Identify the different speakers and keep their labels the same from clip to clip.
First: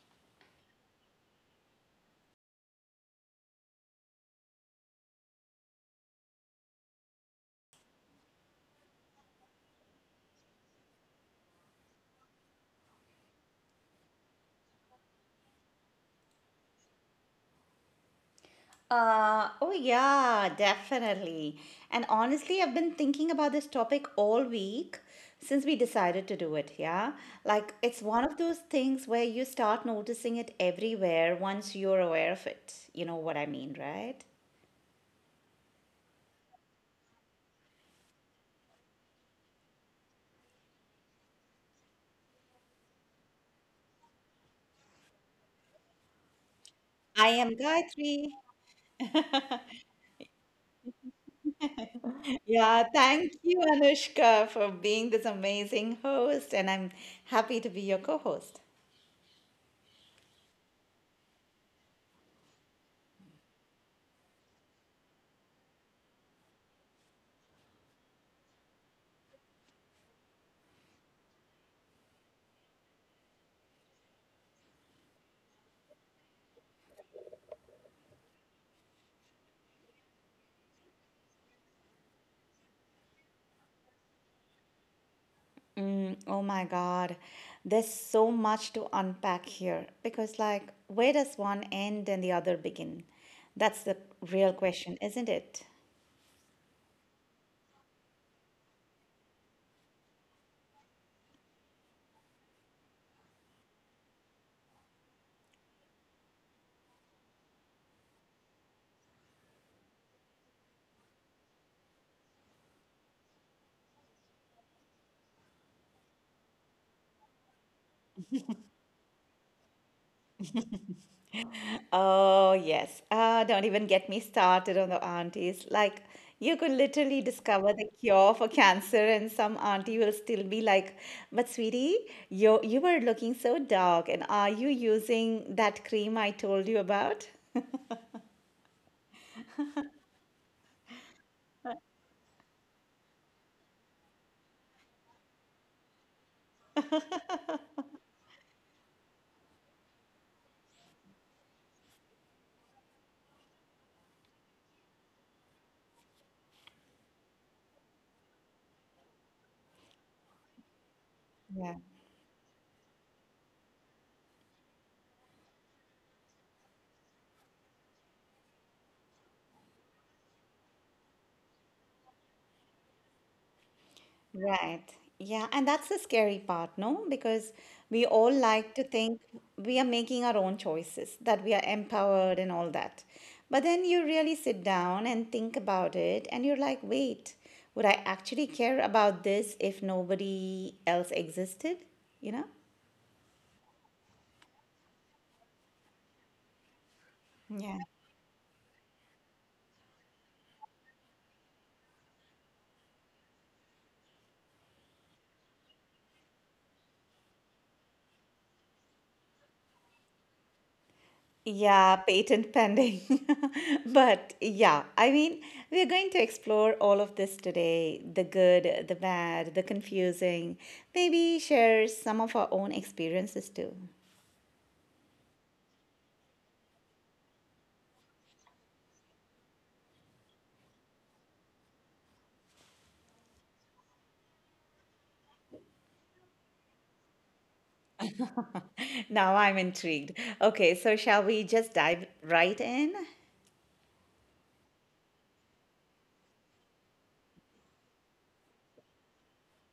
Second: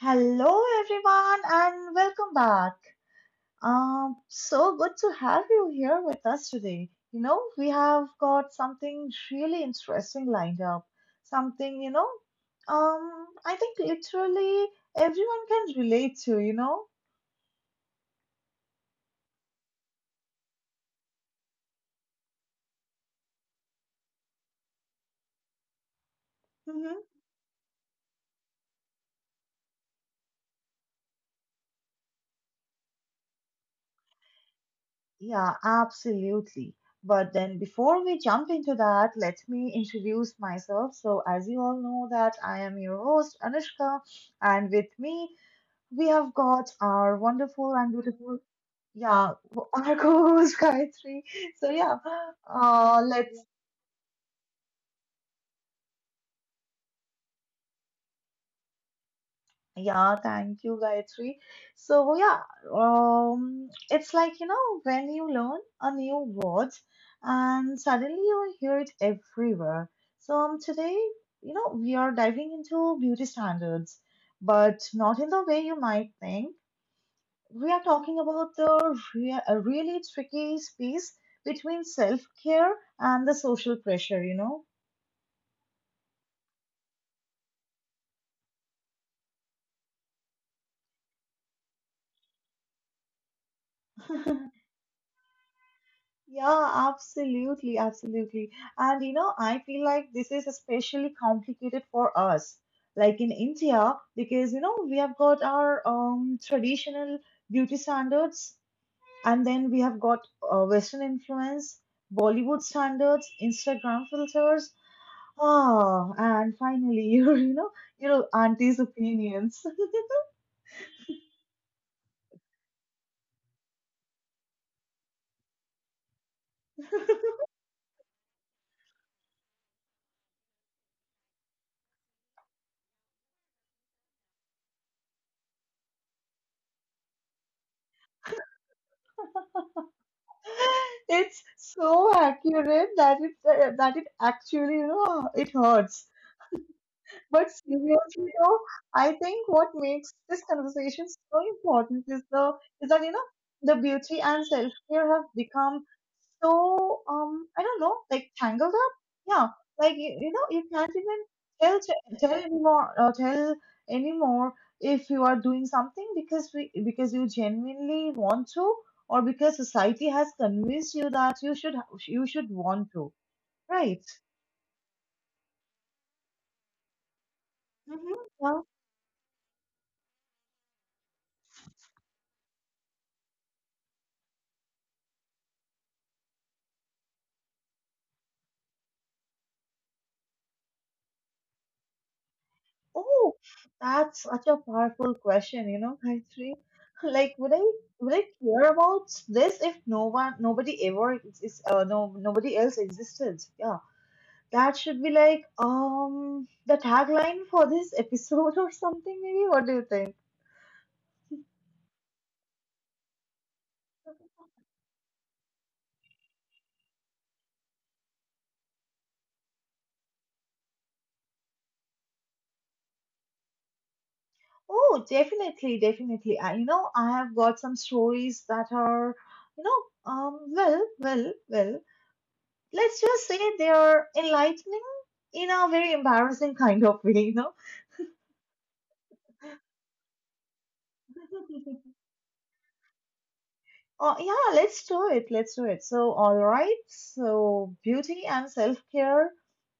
Speaker 1: Hello, everyone, and welcome back. So good to have you here with us today. We have got something really interesting lined up. Something, I think literally everyone can relate to?
Speaker 2: Oh, yeah, definitely. And honestly, I've been thinking about this topic all week since we decided to do it.
Speaker 1: Hmm,
Speaker 2: Yeah. Like, it's one of those things where you start noticing it everywhere once you're aware of it. You know what I mean, right?
Speaker 1: yeah, absolutely. But then before we jump into that, let me introduce myself. So, as you all know, that I am your host, Anushka, and with me we have got our
Speaker 2: I am
Speaker 1: wonderful and
Speaker 2: Gayatri.
Speaker 1: beautiful, yeah, our co-host Gayatri. So, yeah,
Speaker 2: Yeah, thank
Speaker 1: let's.
Speaker 2: you, Anushka, for being this amazing host. And I'm happy to be your co host.
Speaker 1: Yeah, thank you, Gayatri. So, yeah, it's like, you know, when you learn a new word and suddenly you hear it everywhere. So, today, we are diving into beauty standards, but not in the way you might think. We are talking about the a really tricky space between self care and the social pressure?
Speaker 2: Mm, oh my God. There's so much to unpack here because, like, where does one end and the other begin? That's the real question, isn't it?
Speaker 1: Yeah, absolutely, absolutely. And, I feel like this is especially complicated for us, like in India, because we have got our traditional beauty standards, and then we have got Western influence, Bollywood standards, Instagram filters. Ah, and finally, your auntie's opinions.
Speaker 2: Oh, yes. Don't even get me started on the aunties. Like, you could literally discover the cure for cancer, and some auntie will still be like, but, sweetie, you were looking so dark, and are you using that cream I told you about?
Speaker 1: It's so accurate that it actually, it hurts. But seriously, though, I think what makes this conversation so important is that, the beauty and self care have become, so, I don't know, like, tangled up. Yeah, like you can't even tell
Speaker 2: Yeah.
Speaker 1: tell anymore, or tell anymore, if you are doing something because you genuinely want to, or because society has convinced you that you should want to, right?
Speaker 2: Right. Yeah. And that's the scary part, no? Because we
Speaker 1: Hmm,
Speaker 2: all
Speaker 1: yeah.
Speaker 2: like to think we are making our own choices, that we are empowered and all that. But then you really sit down and think about it, and you're like, wait, would I actually care about this if nobody else existed? You know?
Speaker 1: Oh, that's such a powerful question, Gayatri. Like, would I
Speaker 2: Yeah.
Speaker 1: would I care about this if no one, nobody ever, ex- is, no, nobody else existed? Yeah. That should be like the tagline for this episode or something, maybe. What do you think?
Speaker 2: Yeah, patent pending. But yeah, I mean, we're going to explore all of this today, the good, the bad, the confusing, maybe share some of our own experiences too.
Speaker 1: Oh, definitely, definitely. I have got some stories that are, you know, well. Let's just say they are enlightening in a very embarrassing kind of way.
Speaker 2: Now I'm intrigued. Okay, so shall we just dive right in?
Speaker 1: Oh, yeah, let's do it. Let's do it. So, all right. So, beauty and self care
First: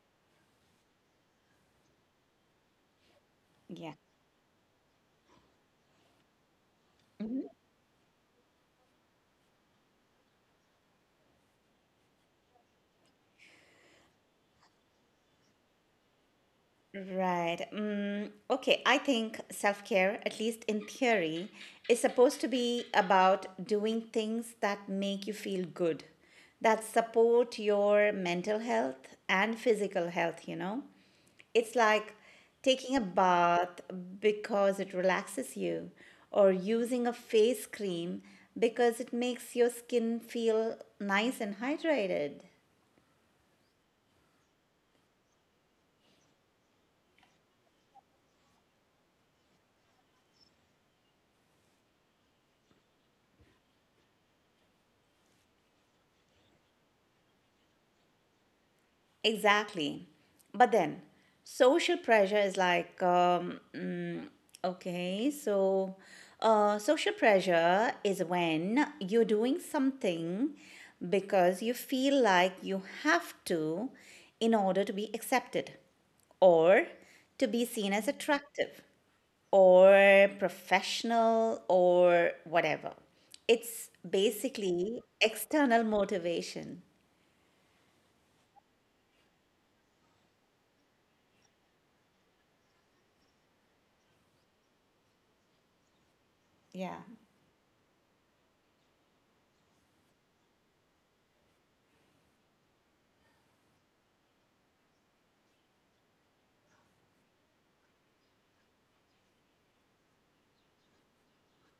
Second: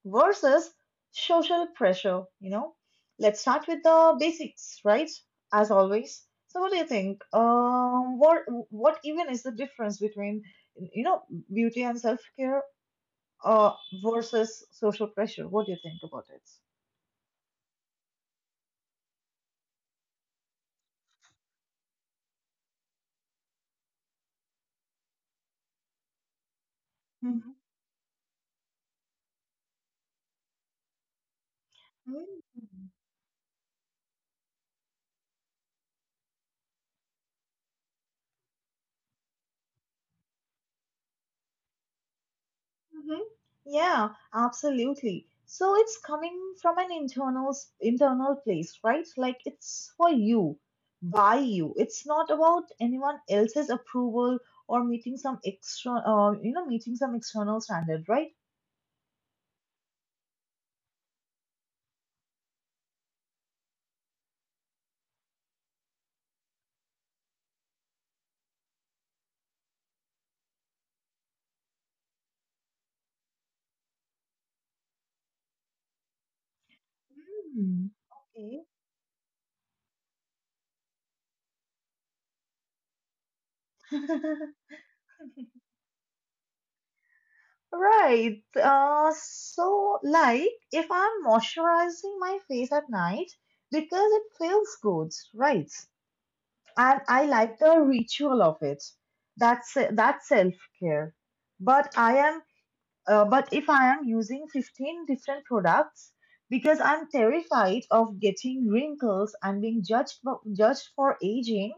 Speaker 1: versus social pressure. Let's start with
Speaker 2: Yeah.
Speaker 1: the basics, right? As always. So, what do you think? What even is the difference between, you know, beauty and self care uh versus social pressure? What do you think about it?
Speaker 2: Right. Okay. I think self care, at least in theory, is supposed to be about doing things that make you feel good, that
Speaker 1: Mhm.
Speaker 2: support your mental health and physical health, you know? It's like taking a bath because it relaxes you, or using a face cream because it makes your skin feel nice and hydrated.
Speaker 1: Mhm. Yeah, absolutely. So it's coming from an internal place, right? Like, it's for you, by you. It's not about anyone else's approval or meeting some extra, you know, meeting some external standard, right?
Speaker 2: Exactly. But then social pressure is like, okay, so social pressure is when you're doing something because you feel like you have to in order to be accepted or to be seen
Speaker 1: Hmm.
Speaker 2: as
Speaker 1: Okay.
Speaker 2: attractive or professional or whatever. It's basically external motivation.
Speaker 1: Right. So, like, if I'm moisturizing my face at night because it feels good, right?
Speaker 2: Yeah.
Speaker 1: And I like the ritual of it. That's self care. But I am, but if I am using 15 different products because I'm terrified of getting wrinkles and being judged for aging,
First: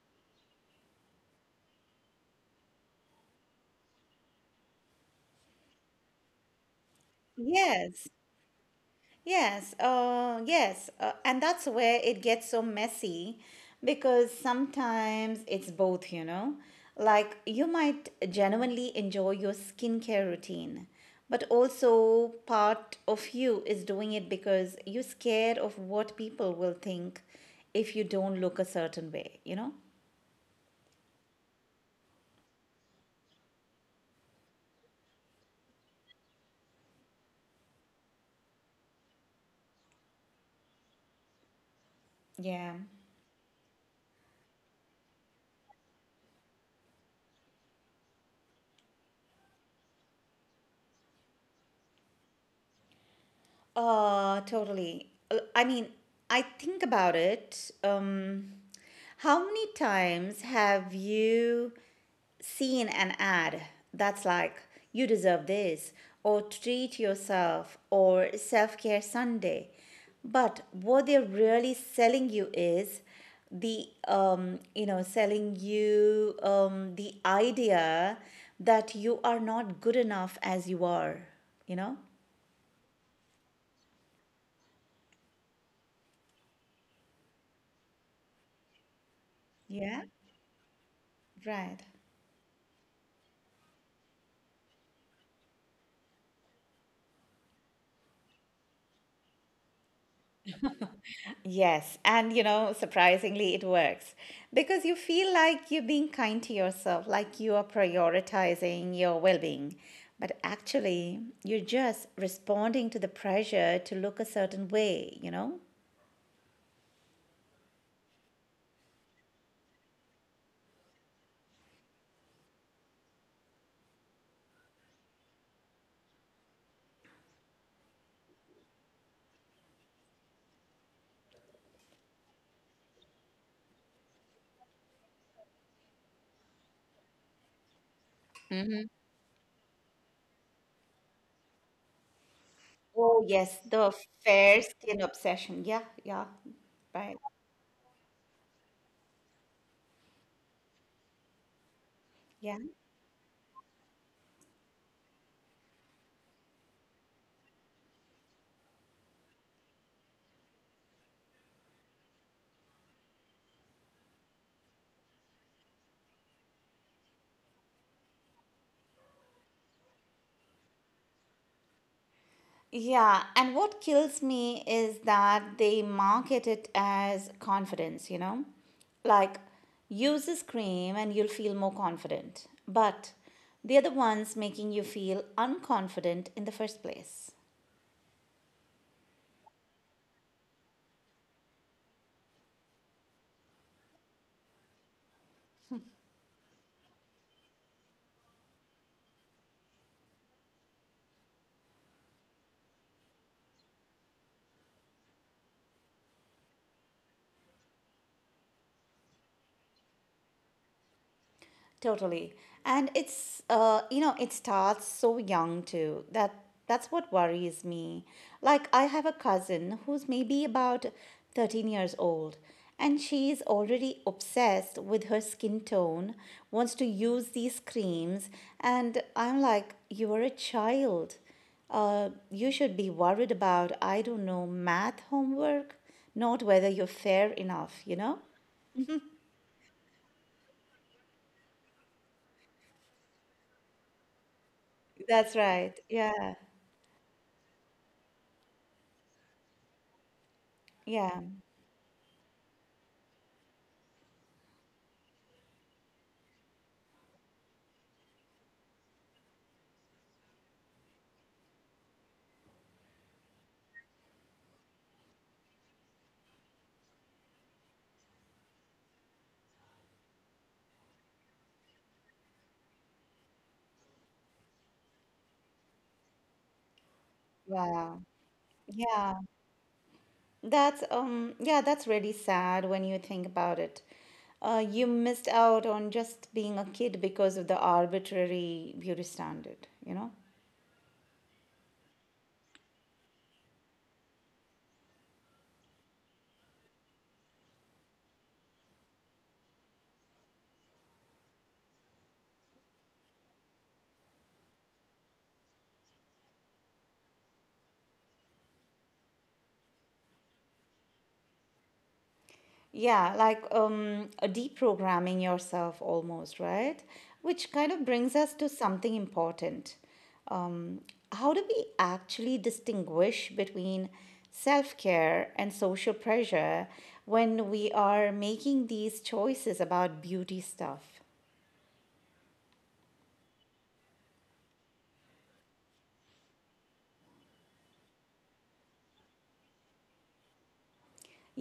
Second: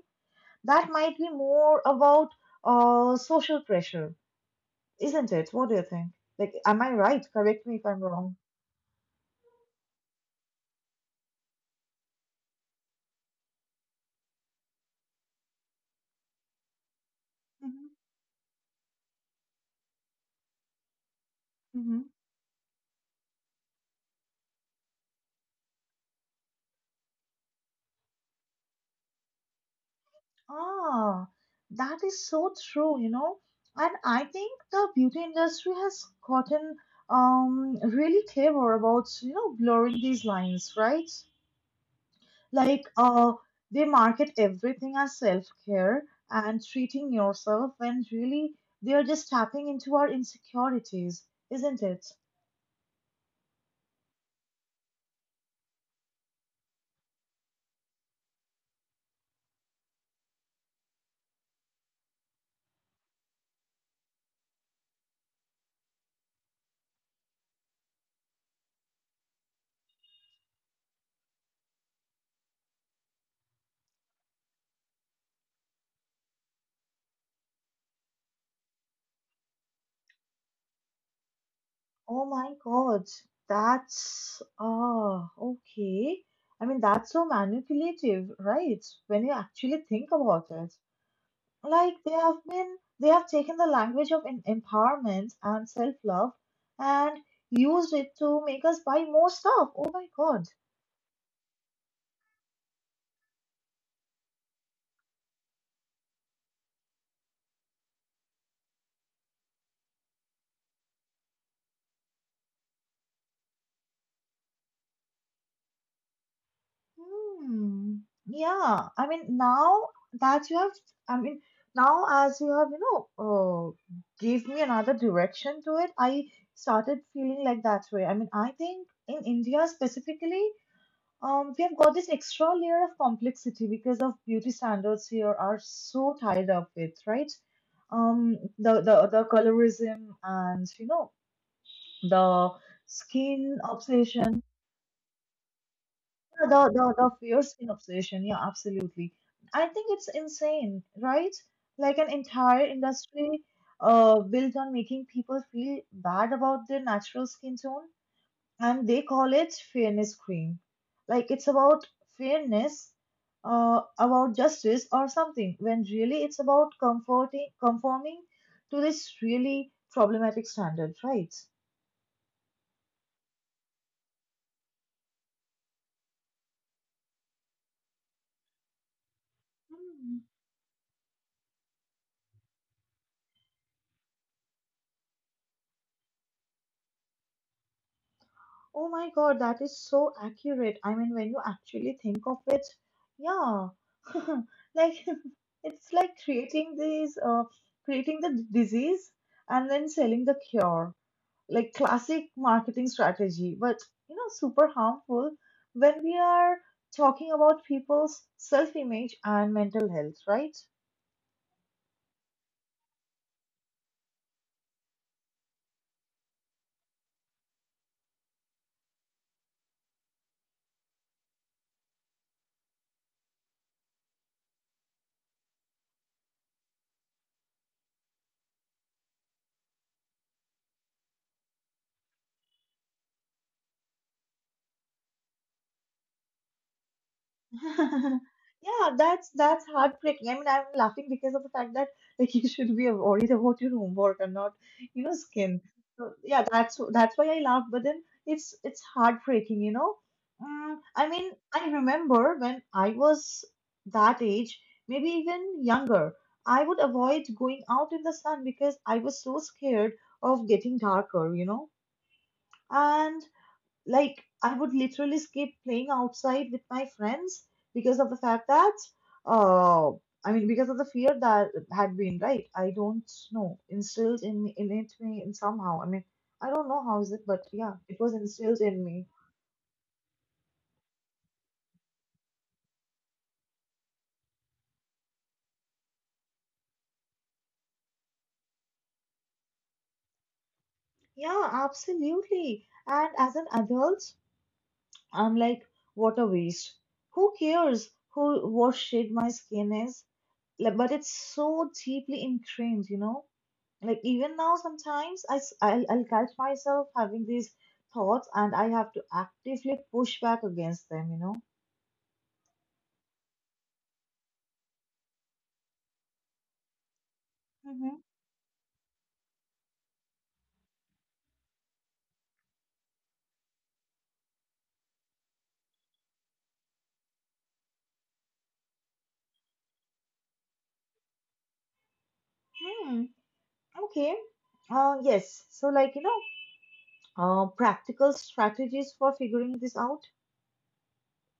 Speaker 1: that might be more about social pressure, isn't it? What do you think? Like, am I right? Correct me if I'm
Speaker 2: Yes.
Speaker 1: wrong.
Speaker 2: Yes, and that's where it gets so messy because sometimes it's both, you know. Like you
Speaker 1: Mhm,
Speaker 2: might genuinely enjoy your skincare routine, but
Speaker 1: mhm.
Speaker 2: also part of you is doing it because you're scared of what people will think if you don't look a certain way, you know?
Speaker 1: Ah, that is so true. And I think the beauty industry has gotten really clever about, blurring these lines, right?
Speaker 2: Yeah.
Speaker 1: Like, they market everything as self-care and treating yourself, when really they're just tapping into our insecurities, isn't it?
Speaker 2: Totally. I mean, I think about it. How many times have you seen an ad that's like, you deserve this, or treat yourself, or self care Sunday? But what they're really selling you is the, you know, selling you the idea that you are not good enough as you are, you know?
Speaker 1: Oh my God, that's okay. I mean, that's so manipulative, right? When you actually
Speaker 2: Yeah,
Speaker 1: think about it.
Speaker 2: right.
Speaker 1: Like, they have taken the language of empowerment and self-love and used it to make us buy more stuff. Oh my God.
Speaker 2: Yes, and you know, surprisingly, it works because you feel like you're being kind to yourself, like you are prioritizing your well being. But actually, you're just responding to the pressure to look a certain way, you know?
Speaker 1: Hmm. Yeah, I mean, now that you have, I mean, now as you have, uh, gave me another direction to it, I started feeling like that way. I mean, I think in India specifically, we have got this extra layer of complexity because of beauty standards here are so tied up with, right? The colorism and, the
Speaker 2: Oh, yes,
Speaker 1: skin
Speaker 2: the
Speaker 1: obsession,
Speaker 2: fair skin obsession. Yeah, yeah,
Speaker 1: the
Speaker 2: right.
Speaker 1: fair skin obsession. Yeah, absolutely. I think it's insane, right? Like, an
Speaker 2: Yeah.
Speaker 1: entire industry, built on making people feel bad about their natural skin tone, and they call it fairness cream, like it's about fairness, about justice or something, when really it's about comforting conforming to this really problematic standard, right?
Speaker 2: Yeah, and what kills me is that they market it as confidence, you know? Like,
Speaker 1: Hmm.
Speaker 2: use this cream and you'll feel more confident. But they're the ones making you feel unconfident in the first place.
Speaker 1: Oh my God, that is so accurate. I mean, when you actually think of it, yeah. Like, it's like creating the disease and then selling the cure, like classic marketing strategy, but, super harmful when we are talking about people's self image and mental health, right?
Speaker 2: Totally. And it's you know, it starts so young too. That's what worries me. Like I have a cousin who's maybe about 13 years old and she's already obsessed with her skin tone, wants to use these creams and I'm like you are a child. You should be worried about I don't know math homework, not whether you're fair enough, you know?
Speaker 1: Yeah, that's heartbreaking. I mean, I'm laughing because of the fact that, like, you should be worried about your homework and not,
Speaker 2: That's
Speaker 1: skin.
Speaker 2: right.
Speaker 1: So,
Speaker 2: Yeah.
Speaker 1: yeah, that's why I laugh. But then it's heartbreaking. I
Speaker 2: Yeah.
Speaker 1: mean, I remember when I was that age, maybe even younger, I would avoid going out in the sun because I was so scared of getting darker. And, like, I would literally skip playing outside with my friends because of the fact that uh I mean because of the fear that had been, right. I don't know, instilled in it me in somehow. I mean, I don't know how is it, but, yeah, it
Speaker 2: Wow.
Speaker 1: was instilled in me.
Speaker 2: Yeah, yeah, that's really sad when you think about it. You missed out on just being a kid because of the arbitrary beauty standard, you know?
Speaker 1: Yeah, absolutely. And as an adult, I'm like, what a waste. Who cares who what shade my skin is? Like, but it's so deeply ingrained, like even now sometimes I, s- I I'll catch myself having these thoughts, and I have to actively push back against them.
Speaker 2: Yeah, like deprogramming yourself almost, right? Which kind of brings us to something important. Um, how do we actually distinguish between self-care and social pressure when we are making these choices about beauty stuff?
Speaker 1: Mm-hmm. Hmm. Okay, yes, so, like, practical strategies for figuring this out.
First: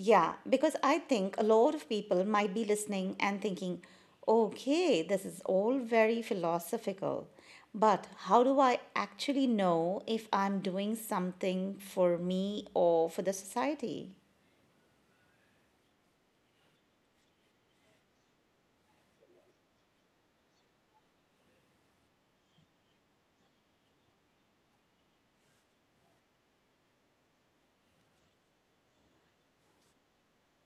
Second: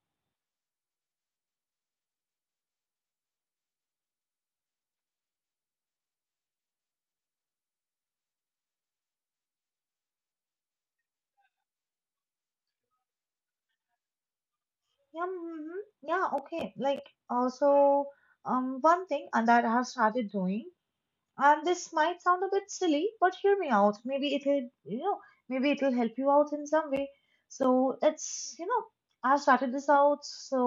Speaker 2: Yeah, because I think a lot of people might be listening and thinking, okay, this is all very philosophical, but how do I actually know if I'm doing something for me or for the society?
Speaker 1: Yeah. Mm-hmm. Yeah, okay, like, also, one thing and that I have started doing. And this might sound a bit silly, but hear me out. Maybe maybe it'll help you out in some way. So it's, I started this out. So,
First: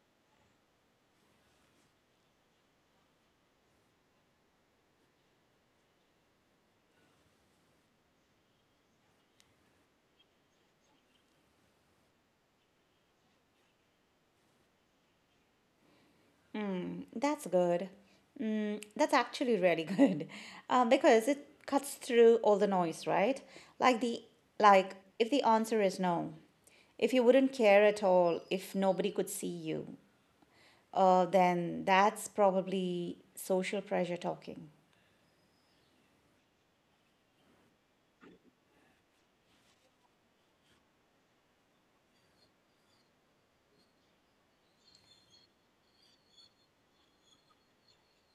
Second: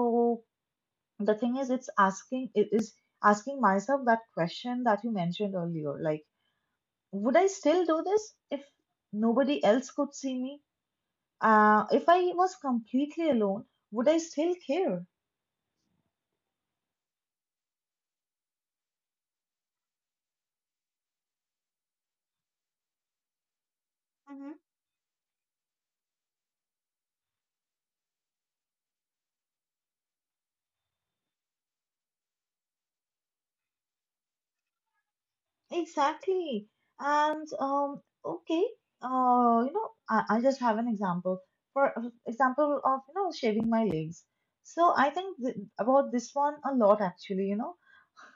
Speaker 1: the thing is, it is asking myself that question that you mentioned earlier. Like, would I still do this if nobody else could see me? If I was completely alone, would I still care?
Speaker 2: That's good. Mm, that's actually really good. Because it cuts through all the noise, right? Like the like if the answer is no, if you wouldn't care at all if nobody could see you, then that's probably social pressure talking.
Speaker 1: Exactly. And, okay, I just have an example for example of, shaving my legs. So I think th about this one a lot, actually,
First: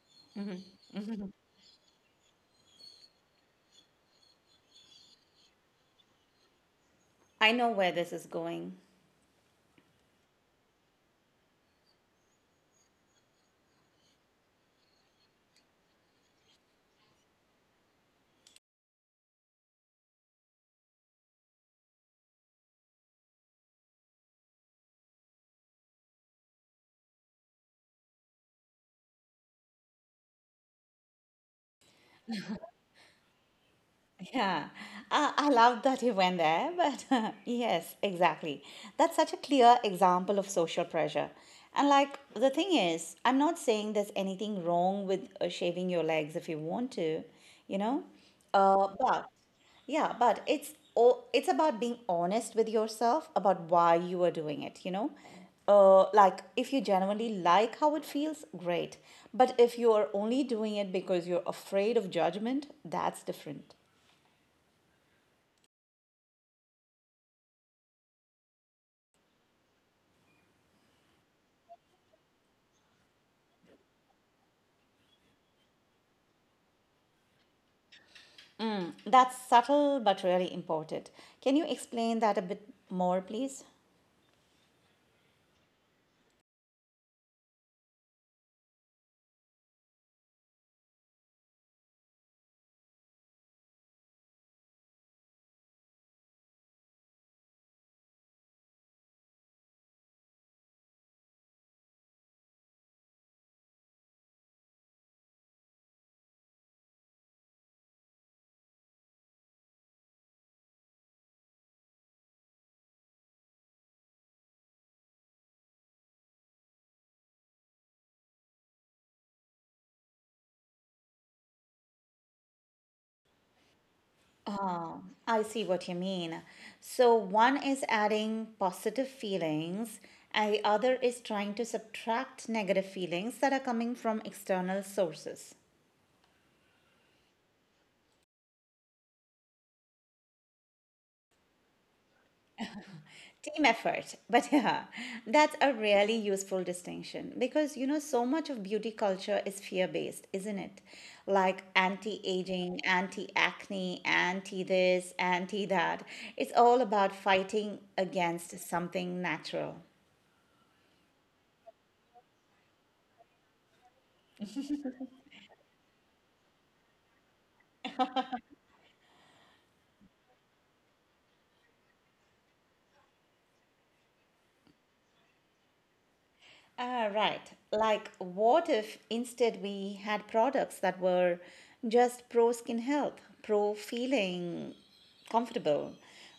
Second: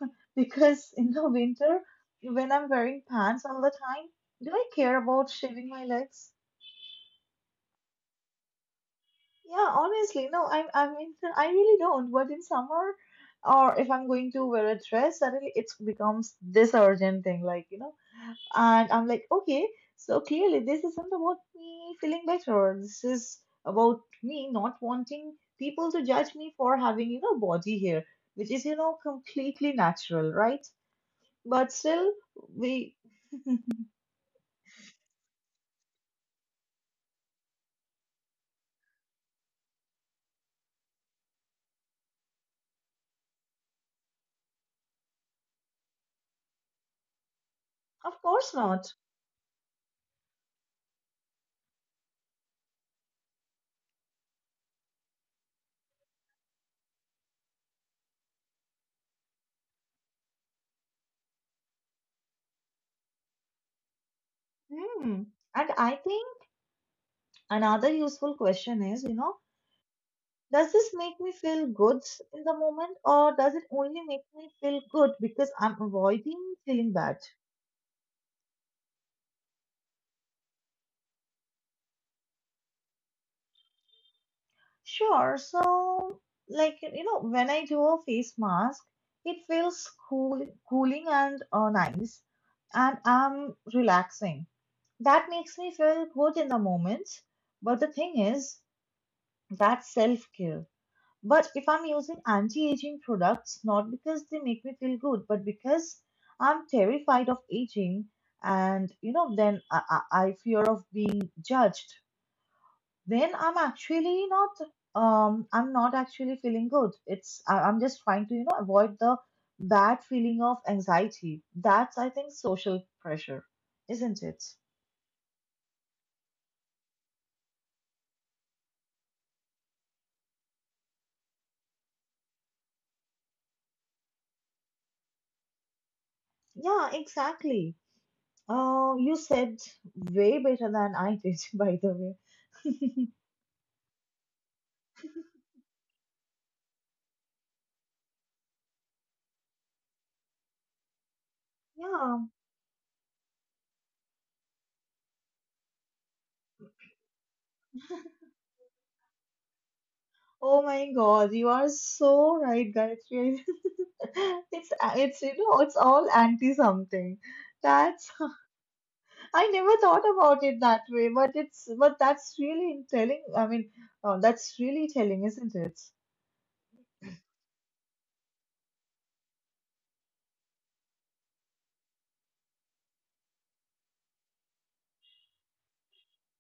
Speaker 1: because in the winter when I'm wearing pants all the time, do I care about shaving my legs?
Speaker 2: I know where this is going.
Speaker 1: Yeah, honestly, no. I mean I really don't. But in summer, or if I'm going to wear a dress, suddenly it becomes this urgent thing, like. And I'm like, okay, so clearly this isn't about me feeling better. This is about me not wanting people to judge me for having, body hair, which is, completely natural, right? But still, we.
Speaker 2: Yeah, I love that you went there, but yes, exactly. That's such a clear example of social pressure. And like the thing is, I'm not saying there's anything wrong with shaving your legs if you want to, you know.
Speaker 1: Of course
Speaker 2: Uh,
Speaker 1: not.
Speaker 2: but but it's about being honest with yourself about why you are doing it, you know. Like if you genuinely like how it feels, great. But if you are only doing it because you're afraid of judgment, that's different.
Speaker 1: Hmm. And I think another useful question is, does this make me feel good in the moment, or does it only make me feel good because I'm avoiding feeling bad?
Speaker 2: Mm, that's subtle but really important. Can you explain that a bit more, please?
Speaker 1: Sure. So, like, when I do a face mask, it feels cooling and, nice, and I'm relaxing. That makes me feel good in the moment. But the thing is, that's self-care. But if I'm using anti-aging products, not because they make me feel good, but because I'm terrified of aging, and, then I fear of being judged. Then I'm actually not, I'm not actually feeling good. I'm just trying to, avoid the bad feeling of anxiety. That's, I think, social pressure, isn't it?
Speaker 2: Oh, I see what you mean. So one is adding positive feelings, and the other is trying to subtract negative feelings that are coming from external sources.
Speaker 1: Yeah, exactly. You said way better than I did, by the way.
Speaker 2: Team effort. But yeah, that's a really useful distinction because you know, so much of beauty culture is fear based, isn't it? Like anti
Speaker 1: Yeah.
Speaker 2: aging, anti acne, anti this, anti that. It's all about fighting against something natural.
Speaker 1: Oh my God, you are so right, Gayatri. It's it's you know it's all anti something. That's I never thought about it that way, but it's but that's really telling. I mean, that's really telling, isn't it?
Speaker 2: Ah, right. Like, what if instead we had products that were just pro skin health, pro feeling comfortable,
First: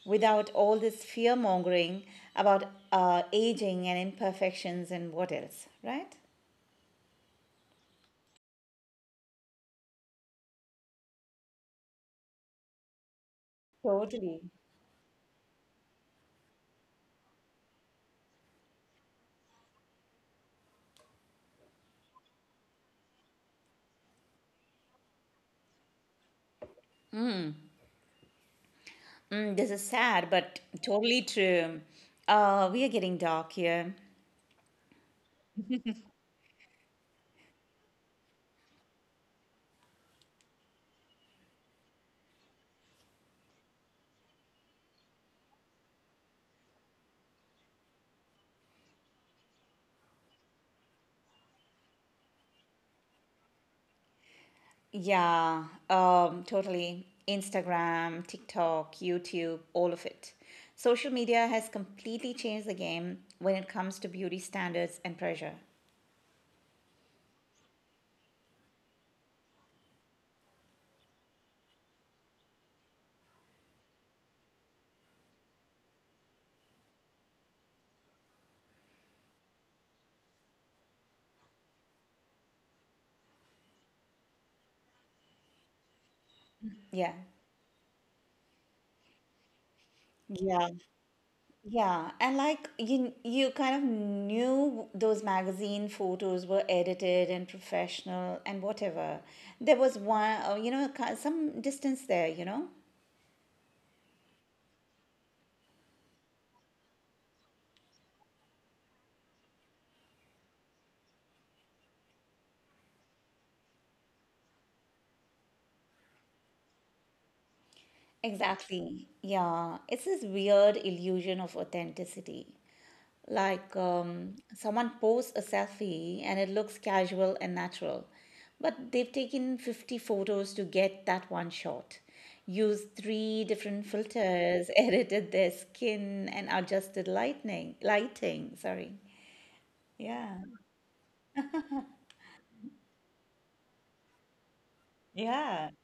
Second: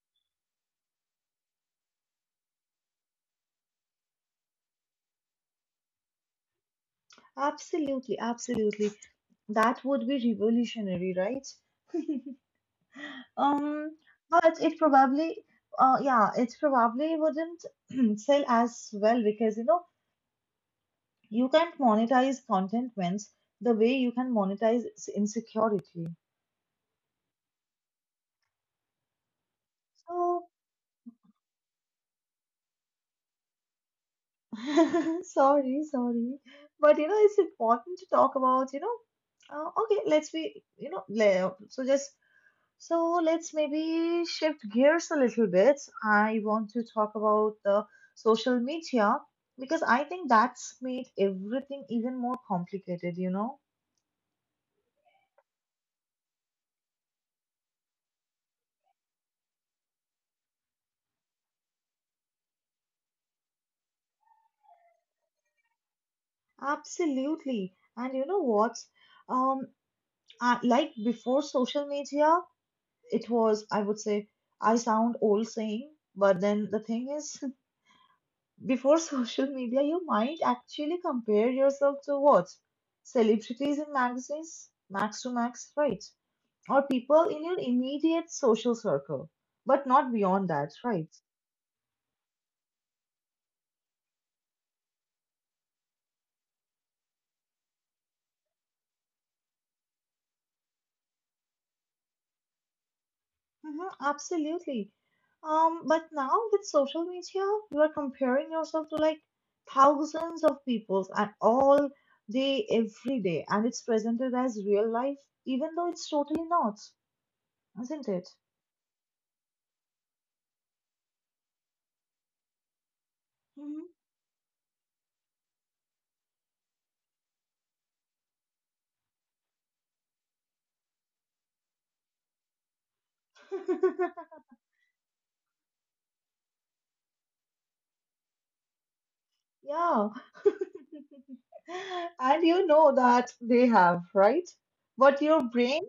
Speaker 2: without all this fear mongering about aging and imperfections and what else, right?
Speaker 1: Absolutely, absolutely. That would be revolutionary, right? Um,
Speaker 2: Totally.
Speaker 1: but yeah, it probably wouldn't sell as well, because you can't monetize contentment the way you can monetize insecurity.
Speaker 2: Mm, this is sad,
Speaker 1: So,
Speaker 2: but totally true. We are getting dark here.
Speaker 1: sorry, sorry, but, it's important to talk about. Okay, let's be, you know, le- so just so let's maybe shift gears a little bit. I want to talk about the social media because I think that's made everything even more complicated?
Speaker 2: Yeah, totally. Instagram, TikTok, YouTube, all of it. Social media has completely changed the game when it comes to beauty standards and pressure.
Speaker 1: Absolutely. And you know what? Um, like before social media, it was, I would say, I sound old saying, but then the thing is, Before social media, you might actually compare yourself to what? Celebrities in magazines, max to max, right? Or
Speaker 2: Yeah.
Speaker 1: people in your immediate social circle, but not beyond that,
Speaker 2: Yeah.
Speaker 1: right?
Speaker 2: Yeah, and like you kind of knew those magazine photos were edited and professional and whatever. There was one, some distance there, you know?
Speaker 1: Hmm, absolutely. But now with social media, you are comparing yourself to like thousands of people and all day, every day, and it's presented as real life, even though it's totally not, isn't it?
Speaker 2: Exactly. Yeah, it's this weird illusion of authenticity. Like
Speaker 1: Mhm.
Speaker 2: someone posts a selfie and it looks casual and natural, but they've taken 50 photos to get that one shot, used three different filters, edited their skin, and adjusted lightning, lighting. Sorry.
Speaker 1: Yeah.
Speaker 2: Yeah.
Speaker 1: And that they have, right? But your
Speaker 2: Yeah.
Speaker 1: brain,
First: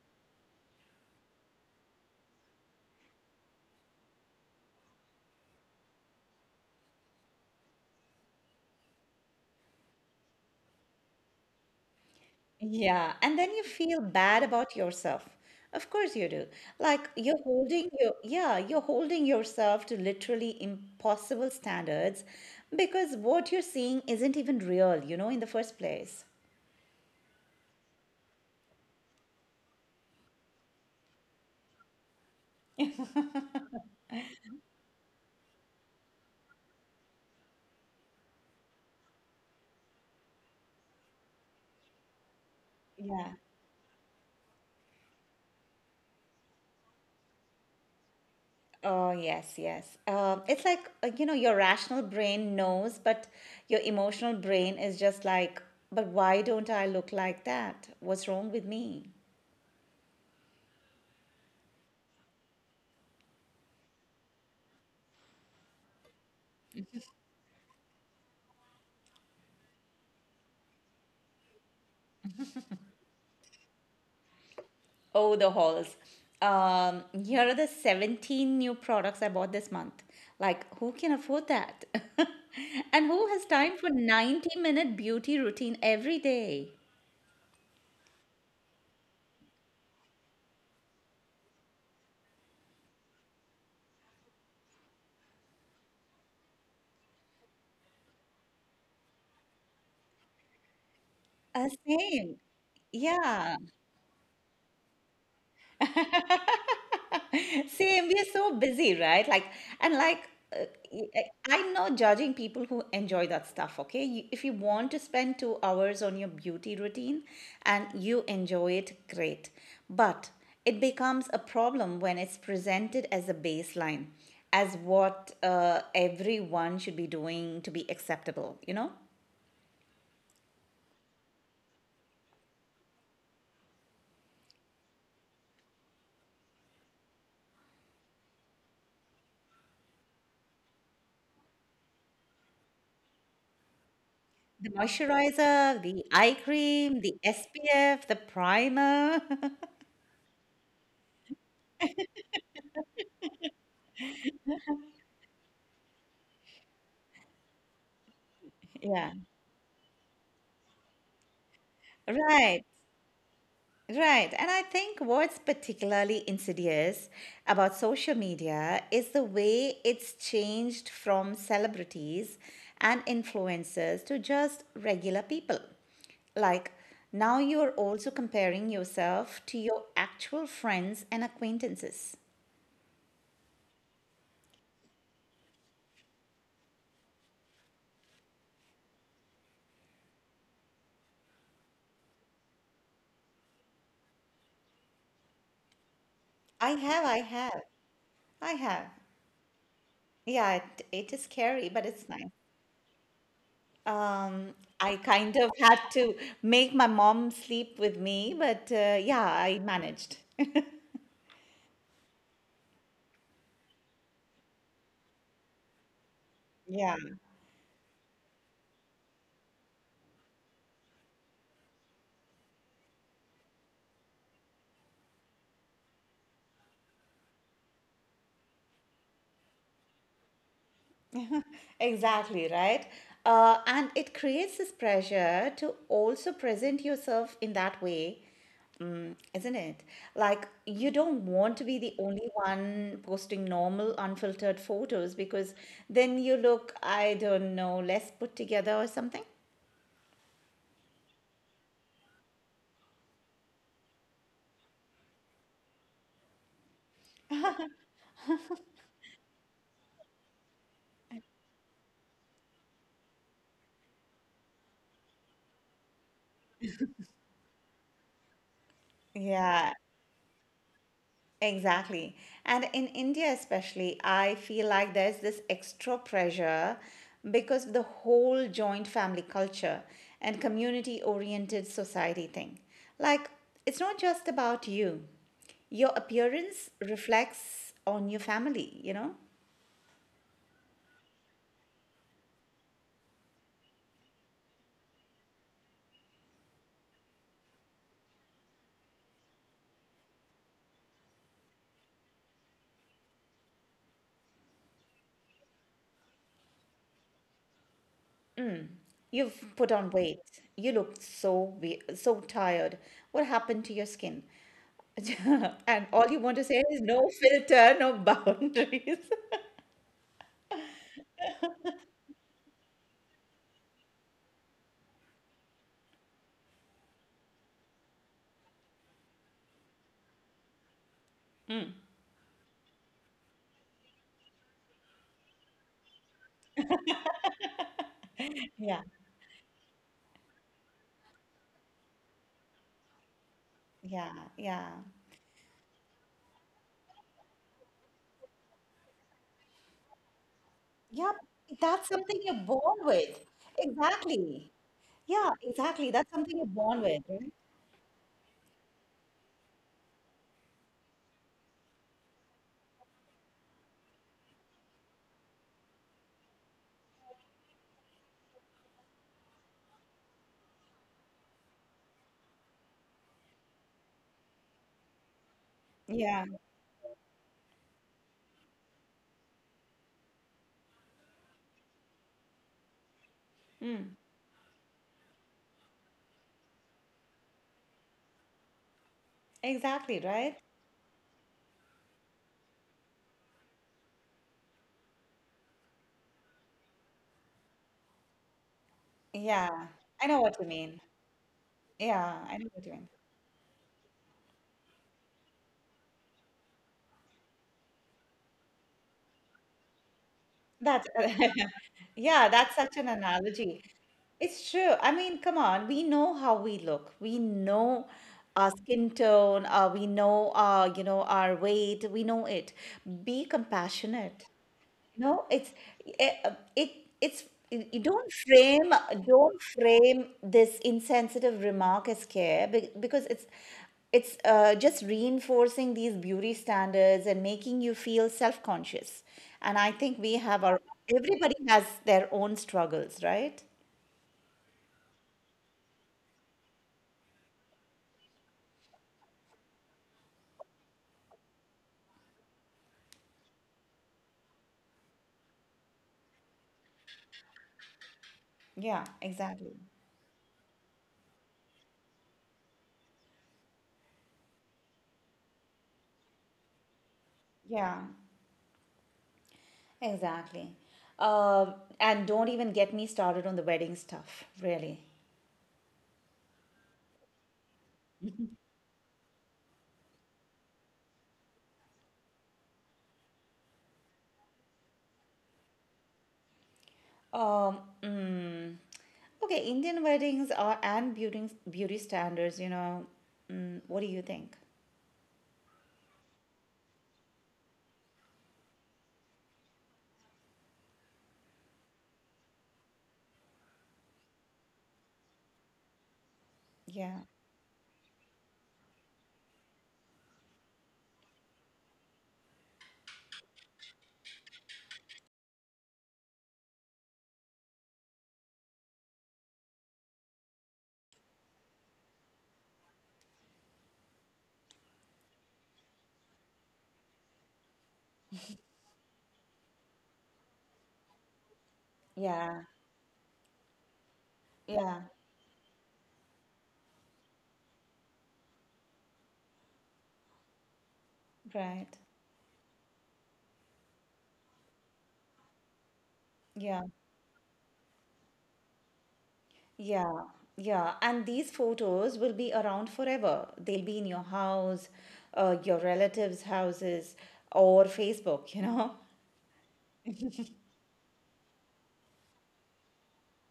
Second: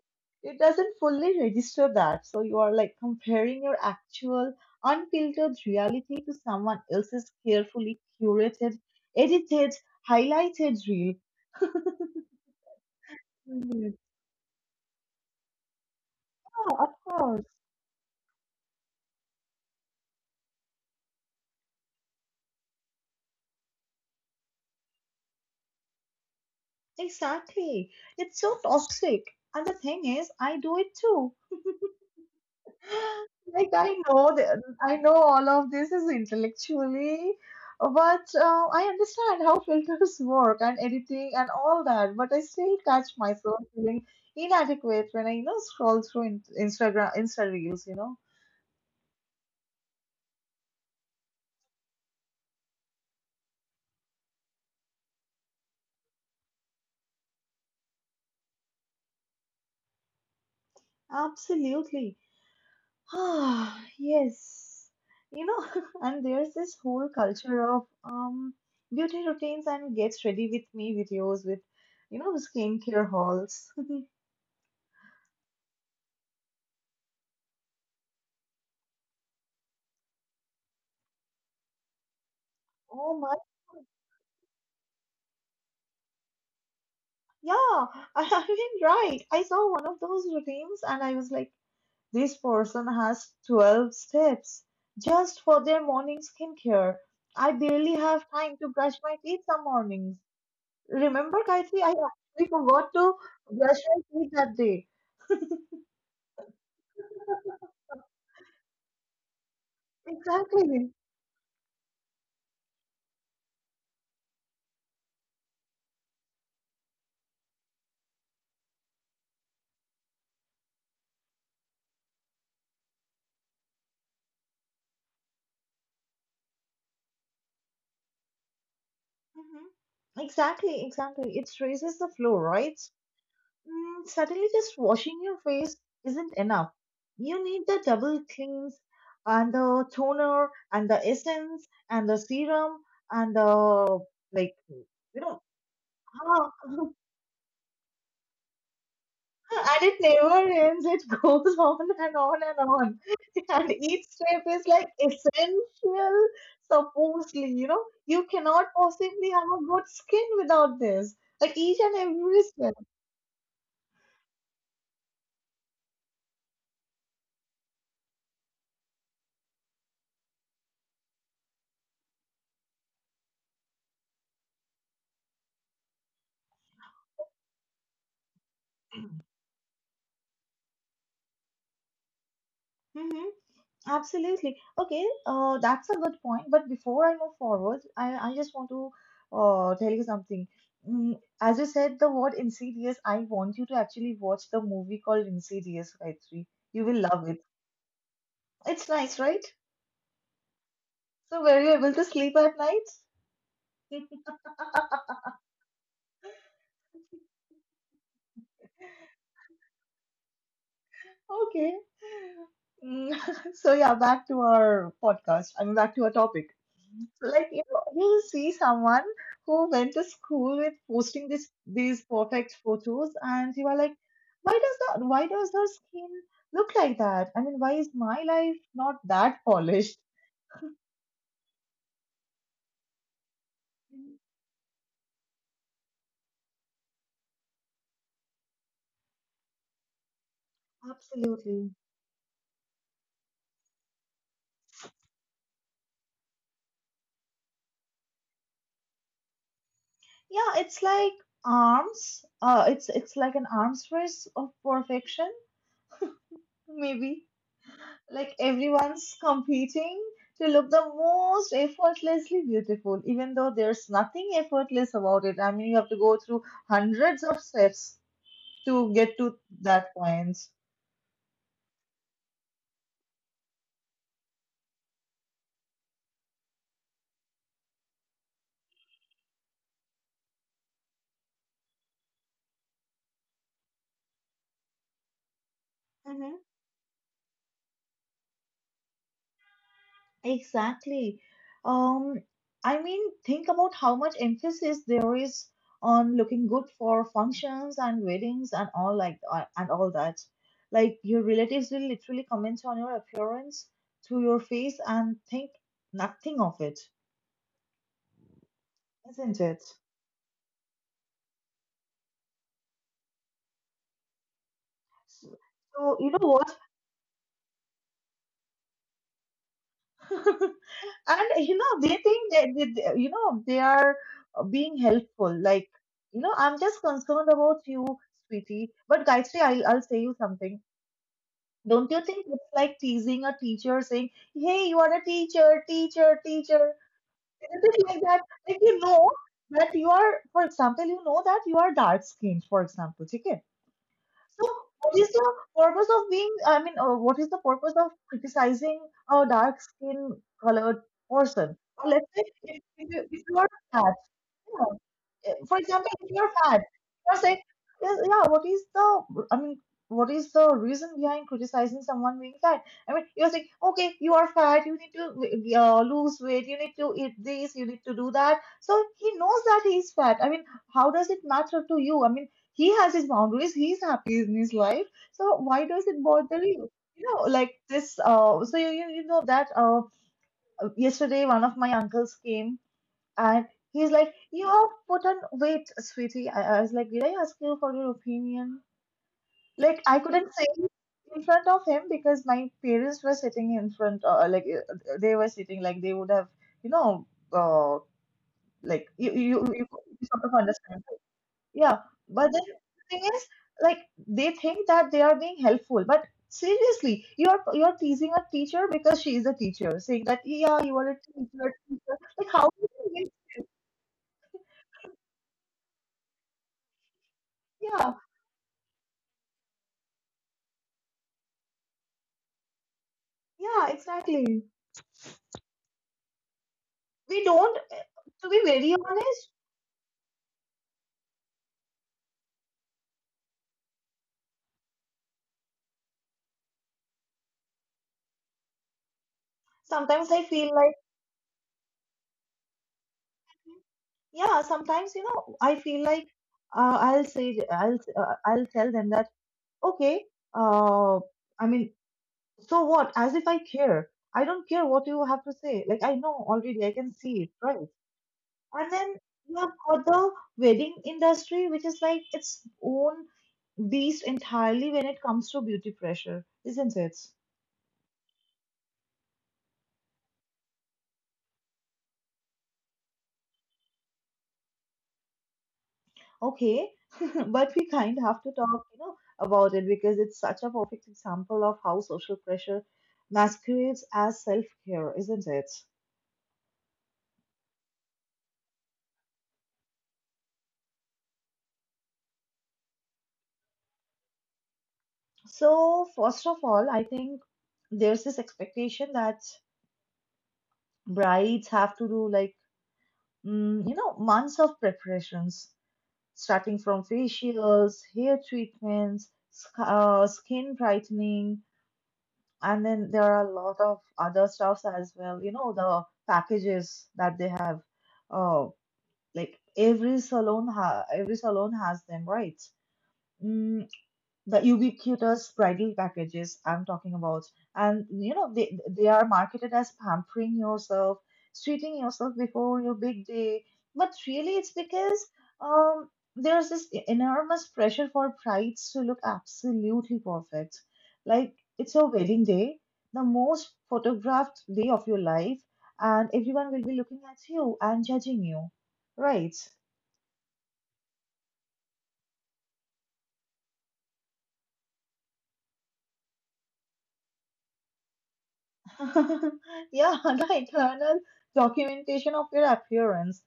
Speaker 1: it doesn't fully register that. So you are like comparing your actual unfiltered reality to someone else's carefully curated, edited, highlighted reel.
Speaker 2: Yeah, and then you
Speaker 1: Mhm.
Speaker 2: feel bad about yourself. Of course you do.
Speaker 1: Yeah, of
Speaker 2: Like
Speaker 1: course.
Speaker 2: you're holding yourself to literally impossible standards because what you're seeing isn't even real, you know, in the first place.
Speaker 1: Exactly. It's so toxic. And the thing is, I do it too. Like I know that I know all of this is intellectually, but I understand how filters work and editing and all that. But I still catch
Speaker 2: Yeah.
Speaker 1: myself feeling inadequate when I scroll through in Instagram Insta reels.
Speaker 2: Oh, yes, yes. It's like, you know, your rational brain knows, but your emotional brain is just like, but why don't I look like that? What's wrong with me?
Speaker 1: Absolutely. Ah, yes. You know, and there's this whole culture of beauty routines and get ready with me videos with skincare hauls.
Speaker 2: Oh, the hauls. Here are the 17 new products I bought this month. Like, who can afford that? And
Speaker 1: Oh
Speaker 2: who
Speaker 1: my.
Speaker 2: has time for 90-minute beauty routine every day?
Speaker 1: Yeah, I mean, right. I saw one of those routines and I was like, this person has 12 steps just for their morning skincare. I barely have time to brush my teeth some mornings. Remember, Gayatri, I
Speaker 2: Same.
Speaker 1: actually forgot to
Speaker 2: Yeah.
Speaker 1: brush my teeth that day.
Speaker 2: Same, we're so busy, right? Like, and like, uh,
Speaker 1: Exactly.
Speaker 2: y- I- I'm not judging people who enjoy that stuff, okay? You, if you want to spend 2 hours on your beauty routine and you enjoy it, great. But it becomes a problem when it's presented as a baseline, as what everyone should be doing to be acceptable, you know?
Speaker 1: Hmm. Exactly, exactly. It raises the floor, right? Mm, suddenly, just washing your face isn't enough. You need the double cleanse and the toner and the essence and the serum and the like,
Speaker 2: The
Speaker 1: you know,
Speaker 2: moisturizer, the eye
Speaker 1: ah,
Speaker 2: cream, the SPF, the primer.
Speaker 1: and it never ends. It goes on and on and on. And each step is like essential, supposedly, you know, you cannot
Speaker 2: Yeah,
Speaker 1: possibly have a good skin without this. Like each and every
Speaker 2: right.
Speaker 1: step.
Speaker 2: Right. And I think what's particularly insidious about social media is the way it's changed from celebrities and influencers to just regular people. Like, now you're also comparing yourself to your actual friends and acquaintances.
Speaker 1: Mm-hmm. Absolutely. Okay, that's a good point. But before I move forward, I just want to tell you something. Mm, as you said, the word Insidious, I want you to actually watch the movie called Insidious, Gayatri.
Speaker 2: I
Speaker 1: You
Speaker 2: have,
Speaker 1: will
Speaker 2: I
Speaker 1: love it.
Speaker 2: have, I have.
Speaker 1: It's nice, right?
Speaker 2: Yeah, it is
Speaker 1: So, were
Speaker 2: scary,
Speaker 1: you
Speaker 2: but
Speaker 1: able to
Speaker 2: it's nice.
Speaker 1: sleep at night?
Speaker 2: Um, I kind of had to make my mom sleep with me, but yeah, I managed.
Speaker 1: Okay. Mm, so, yeah, back to our podcast. I mean, back to our topic.
Speaker 2: Yeah,
Speaker 1: Like you know you see someone who went to school with posting this these perfect photos and you are like why does her skin look like that? I mean, why is my life not that polished?
Speaker 2: exactly, right? And it creates this pressure to also present yourself in that way, mm, isn't it? Like, you don't want to
Speaker 1: Absolutely.
Speaker 2: be the only one posting normal, unfiltered photos because then you look, I don't know, less put together or something.
Speaker 1: Yeah, it's like arms it's like an arms race of perfection maybe, like everyone's competing to look the most effortlessly beautiful, even though there's nothing effortless about it. I mean, you have to go through hundreds of steps to get to
Speaker 2: Yeah,
Speaker 1: that point.
Speaker 2: exactly. And in India, especially, I feel like there's this extra pressure because of the whole joint family culture and community oriented society thing. Like, it's not just about you, your
Speaker 1: Mm-hmm.
Speaker 2: appearance reflects on your family, you know?
Speaker 1: Exactly. Um, I mean, think about how much emphasis there is on looking good for functions and weddings and all that. Like your relatives will literally comment on your appearance to your face and think nothing of it. Isn't
Speaker 2: You've
Speaker 1: it?
Speaker 2: put on weight. You look so tired. What happened to your skin?
Speaker 1: So,
Speaker 2: And
Speaker 1: so
Speaker 2: all
Speaker 1: you
Speaker 2: you
Speaker 1: know
Speaker 2: want to
Speaker 1: what?
Speaker 2: say is no filter, no boundaries.
Speaker 1: And you know they think that you know they are being helpful. Like, you know, I'm just concerned about you, sweetie. But Gayatri, I'll say you something. Don't you think it's like teasing a teacher, saying, "Hey, you are a teacher, teacher, teacher." Isn't it like that? Like
Speaker 2: Yeah.
Speaker 1: you know that you are, for example, you know that you are dark skinned, for example, okay?
Speaker 2: Yeah,
Speaker 1: So,
Speaker 2: yeah.
Speaker 1: what is the purpose of being, I mean, what is the purpose of criticizing a dark skin colored
Speaker 2: Yep,
Speaker 1: person?
Speaker 2: that's
Speaker 1: Or let's
Speaker 2: something
Speaker 1: say,
Speaker 2: you're born with.
Speaker 1: if you are fat,
Speaker 2: Exactly. Yeah, exactly. That's
Speaker 1: if you're
Speaker 2: something you're
Speaker 1: fat,
Speaker 2: born with,
Speaker 1: you're
Speaker 2: right?
Speaker 1: saying, "Yes, yeah, what is the, I mean, what is the reason behind criticizing someone being fat? I mean, you're saying, okay, you are fat, you need to lose weight, you need to eat this, you need to do that. So he knows that he's fat. I mean, how does it matter to you? I mean, he has his boundaries, he's happy in his life. So why does it
Speaker 2: Yeah.
Speaker 1: bother you? You know, like this, so you know that yesterday one of my uncles came and he's
Speaker 2: Mm,
Speaker 1: like, You have put on weight, sweetie. I was like, Did I ask you for your opinion? Like,
Speaker 2: exactly,
Speaker 1: I
Speaker 2: right?
Speaker 1: couldn't say it in front of him because my parents were sitting in front, they were sitting, like, they would have, you know, uh, like,
Speaker 2: Yeah. I
Speaker 1: you
Speaker 2: know
Speaker 1: sort of
Speaker 2: what you mean.
Speaker 1: understand. Yeah.
Speaker 2: Yeah,
Speaker 1: But
Speaker 2: I
Speaker 1: then
Speaker 2: know what you
Speaker 1: the
Speaker 2: mean.
Speaker 1: thing is, like, they think that they are being helpful. But seriously, you're teasing a teacher because she is a teacher, saying that, Yeah, you
Speaker 2: That's
Speaker 1: are a teacher. Teacher.
Speaker 2: yeah,
Speaker 1: Like, how?
Speaker 2: that's such an analogy. It's true. I mean, come on, we know how we look. We know our skin tone, we know our, you know, our weight, we know it. Be
Speaker 1: Yeah,
Speaker 2: compassionate.
Speaker 1: exactly.
Speaker 2: No, it's eh, uh, it it's
Speaker 1: We don't,
Speaker 2: you
Speaker 1: to be very honest,
Speaker 2: don't frame this insensitive remark as care because it's just reinforcing these beauty standards and making you feel self-conscious. And I think
Speaker 1: sometimes
Speaker 2: we
Speaker 1: I
Speaker 2: have
Speaker 1: feel
Speaker 2: our
Speaker 1: like,
Speaker 2: everybody has their own struggles, right?
Speaker 1: yeah, sometimes, you know, I feel like I'll tell them that, okay, uh, I mean, so what? As if I care. I don't care what you have to say. Like, I know already, I can see it, right? And
Speaker 2: Yeah,
Speaker 1: then you
Speaker 2: exactly.
Speaker 1: have got the wedding industry, which is like its own beast entirely when it comes to beauty pressure, isn't it?
Speaker 2: Yeah, exactly. Uh, and don't even get me started on the wedding stuff, really.
Speaker 1: Okay, but we kind of have to talk, you know, about it because it's such a perfect example of how social pressure masquerades as self-care, isn't it?
Speaker 2: Um, mm, okay, Indian weddings are and beauty standards, you know. Mm, what do you think?
Speaker 1: So, first of all, I think there's this expectation that brides have to do like, mm, you know, months of preparations, starting from
Speaker 2: Yeah,
Speaker 1: facials, hair treatments, skin brightening, and then there are a lot of other stuffs as well. You know, the packages that they have. Oh, like every salon has them, right? Mm, the ubiquitous bridal packages I'm talking about. And you know, they are marketed as pampering yourself, treating yourself
Speaker 2: yeah,
Speaker 1: before your big day. But really, it's
Speaker 2: yeah,
Speaker 1: because um, there's this enormous pressure for brides to look absolutely perfect. Like
Speaker 2: right.
Speaker 1: it's your wedding day, the most photographed day of your life, and everyone
Speaker 2: Yeah,
Speaker 1: will be looking at you and judging you, right?
Speaker 2: yeah, yeah. And these photos will be around forever. They'll be in your house, your relatives' houses, or Facebook, you know.
Speaker 1: Yeah, the internal documentation of your appearance.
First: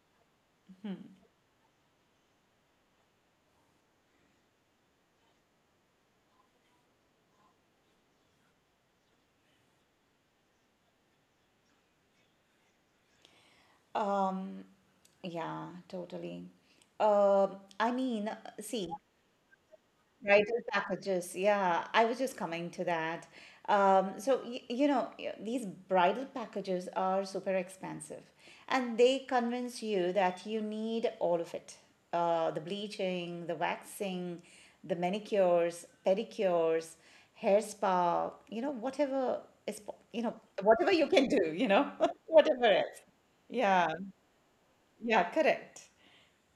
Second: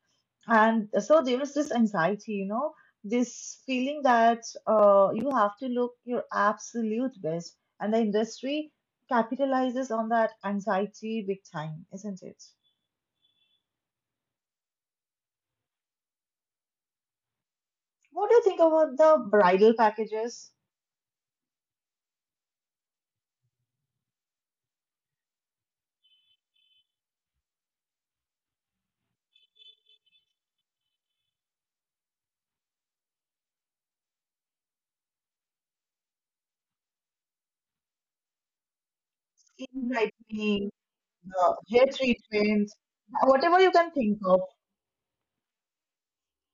Speaker 1: And so there is this anxiety, you know, this feeling that you have to look your absolute best. And the industry capitalizes on that anxiety big time, isn't it?
Speaker 2: Um, yeah, totally. Uh, I mean,
Speaker 1: What do you think
Speaker 2: see.
Speaker 1: about the bridal packages,
Speaker 2: Bridal packages, yeah, I was just coming to that. So, y you know, y- these bridal packages are super expensive, and they convince you that you need all of it. The bleaching, the waxing, the manicures, pedicures, hair spa, you know,
Speaker 1: skin
Speaker 2: you know,
Speaker 1: brightening,
Speaker 2: whatever you can do,
Speaker 1: the
Speaker 2: you
Speaker 1: hair
Speaker 2: know, whatever
Speaker 1: treatment,
Speaker 2: else.
Speaker 1: whatever you
Speaker 2: Yeah,
Speaker 1: can think of?
Speaker 2: yeah, correct.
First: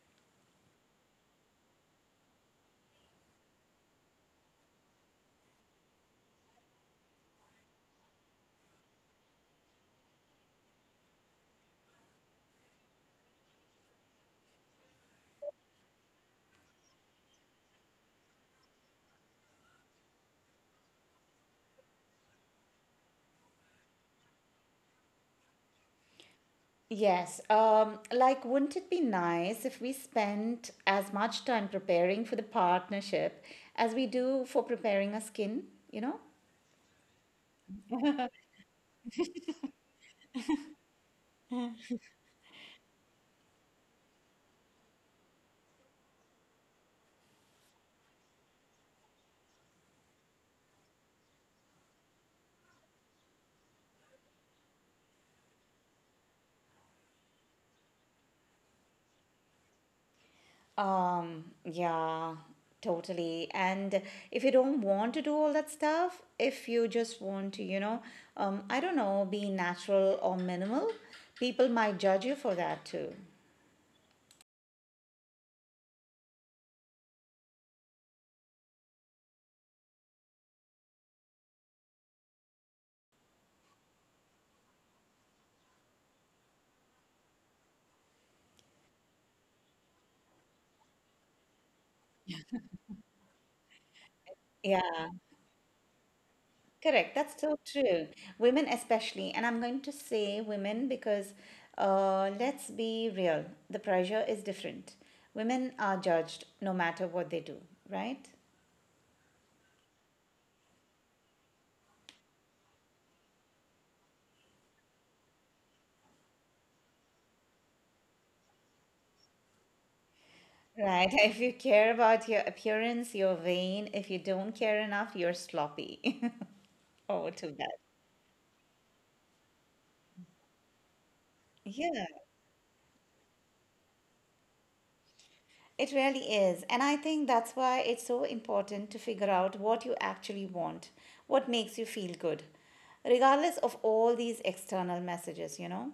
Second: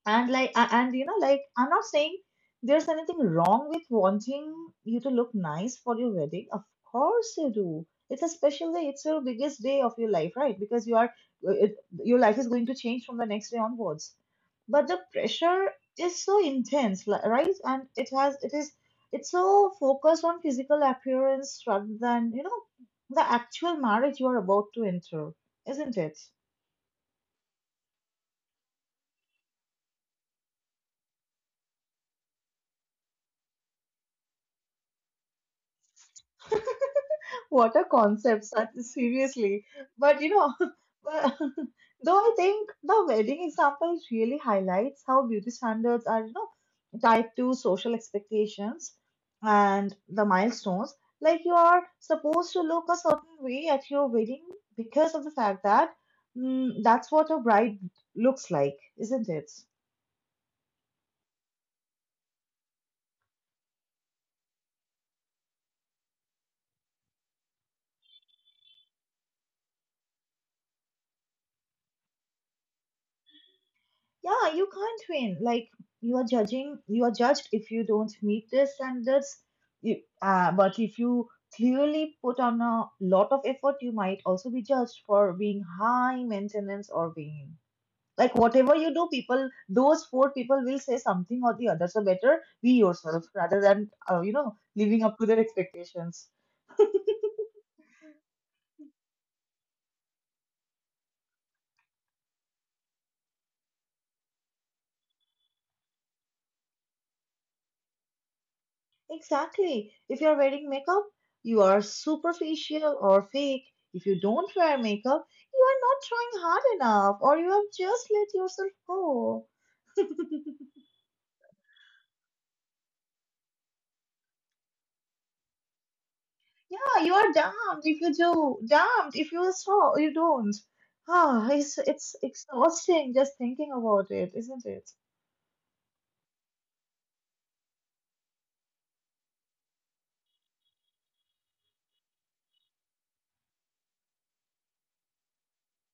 Speaker 1: And like a- and you know like I'm not saying there's anything wrong with wanting you to look nice for your wedding. Of course you do, it's a special day, it's your biggest day of your life, right? Because you are uh, it, your life is going to change from the next day onwards, but the pressure is so intense, right? And it has it is it's so focused on physical appearance rather than, you know, the actual marriage you are about to enter, isn't it?
Speaker 2: Yes. Like, wouldn't it be nice if we spent as much time preparing for the partnership as we do for preparing our skin, you know?
Speaker 1: What a concept, Sat- seriously. But you know, but- though I think the wedding example really highlights how beauty standards are, you know, tied to social expectations and the milestones. Like you are supposed to look a certain way at your wedding because of the fact that mm, that's what a bride looks like, isn't it?
Speaker 2: Yeah, totally. And if you don't want to do all that stuff, if you just want to, you know, I don't know, be natural or minimal, people might judge you for that too.
Speaker 1: Yeah, you can't win. Like you are judged if you don't meet their standards. You, but if you clearly put on a lot of effort, you might also be judged for being high maintenance or being like whatever you do, people, those four people will say something or the other. So better be yourself rather than you know living
Speaker 2: Yeah.
Speaker 1: up to their expectations.
Speaker 2: Correct. That's so true. Women, especially, and I'm going to say women because let's be real, the pressure is different. Women are judged no matter what they do, right?
Speaker 1: Exactly. If you're wearing makeup, you are superficial or fake. If you don't wear makeup, you are not trying hard enough or you have just let yourself go.
Speaker 2: Right. If you care about your appearance, you're vain. If you don't care enough, you're sloppy.
Speaker 1: Yeah, you
Speaker 2: Oh,
Speaker 1: are
Speaker 2: too bad.
Speaker 1: damned if you do, damned if you don't. Ah,
Speaker 2: Yeah,
Speaker 1: it's exhausting just thinking about it, isn't it?
Speaker 2: it really is. And I think that's why it's so important to figure out what you actually want, what makes you feel good, regardless of all these external messages, you know?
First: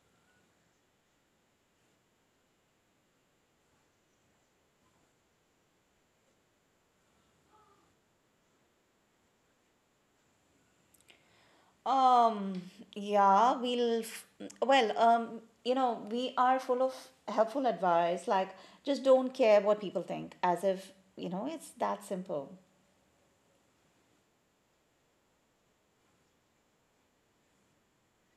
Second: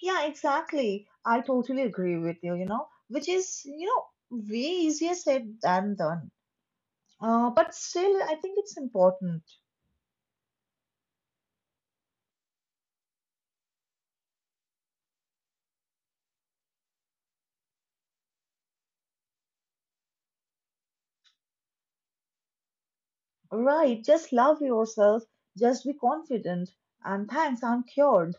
Speaker 1: Yeah, exactly. I totally agree with you, you know, which is, you know, way easier said than done. But still, I think it's important.
Speaker 2: Um, yeah, we'll, f- well, you know, we are full of helpful advice, like just don't care what people think, as if, you know, it's that simple.
Speaker 1: Right, just love yourself, just be confident, and thanks, I'm cured.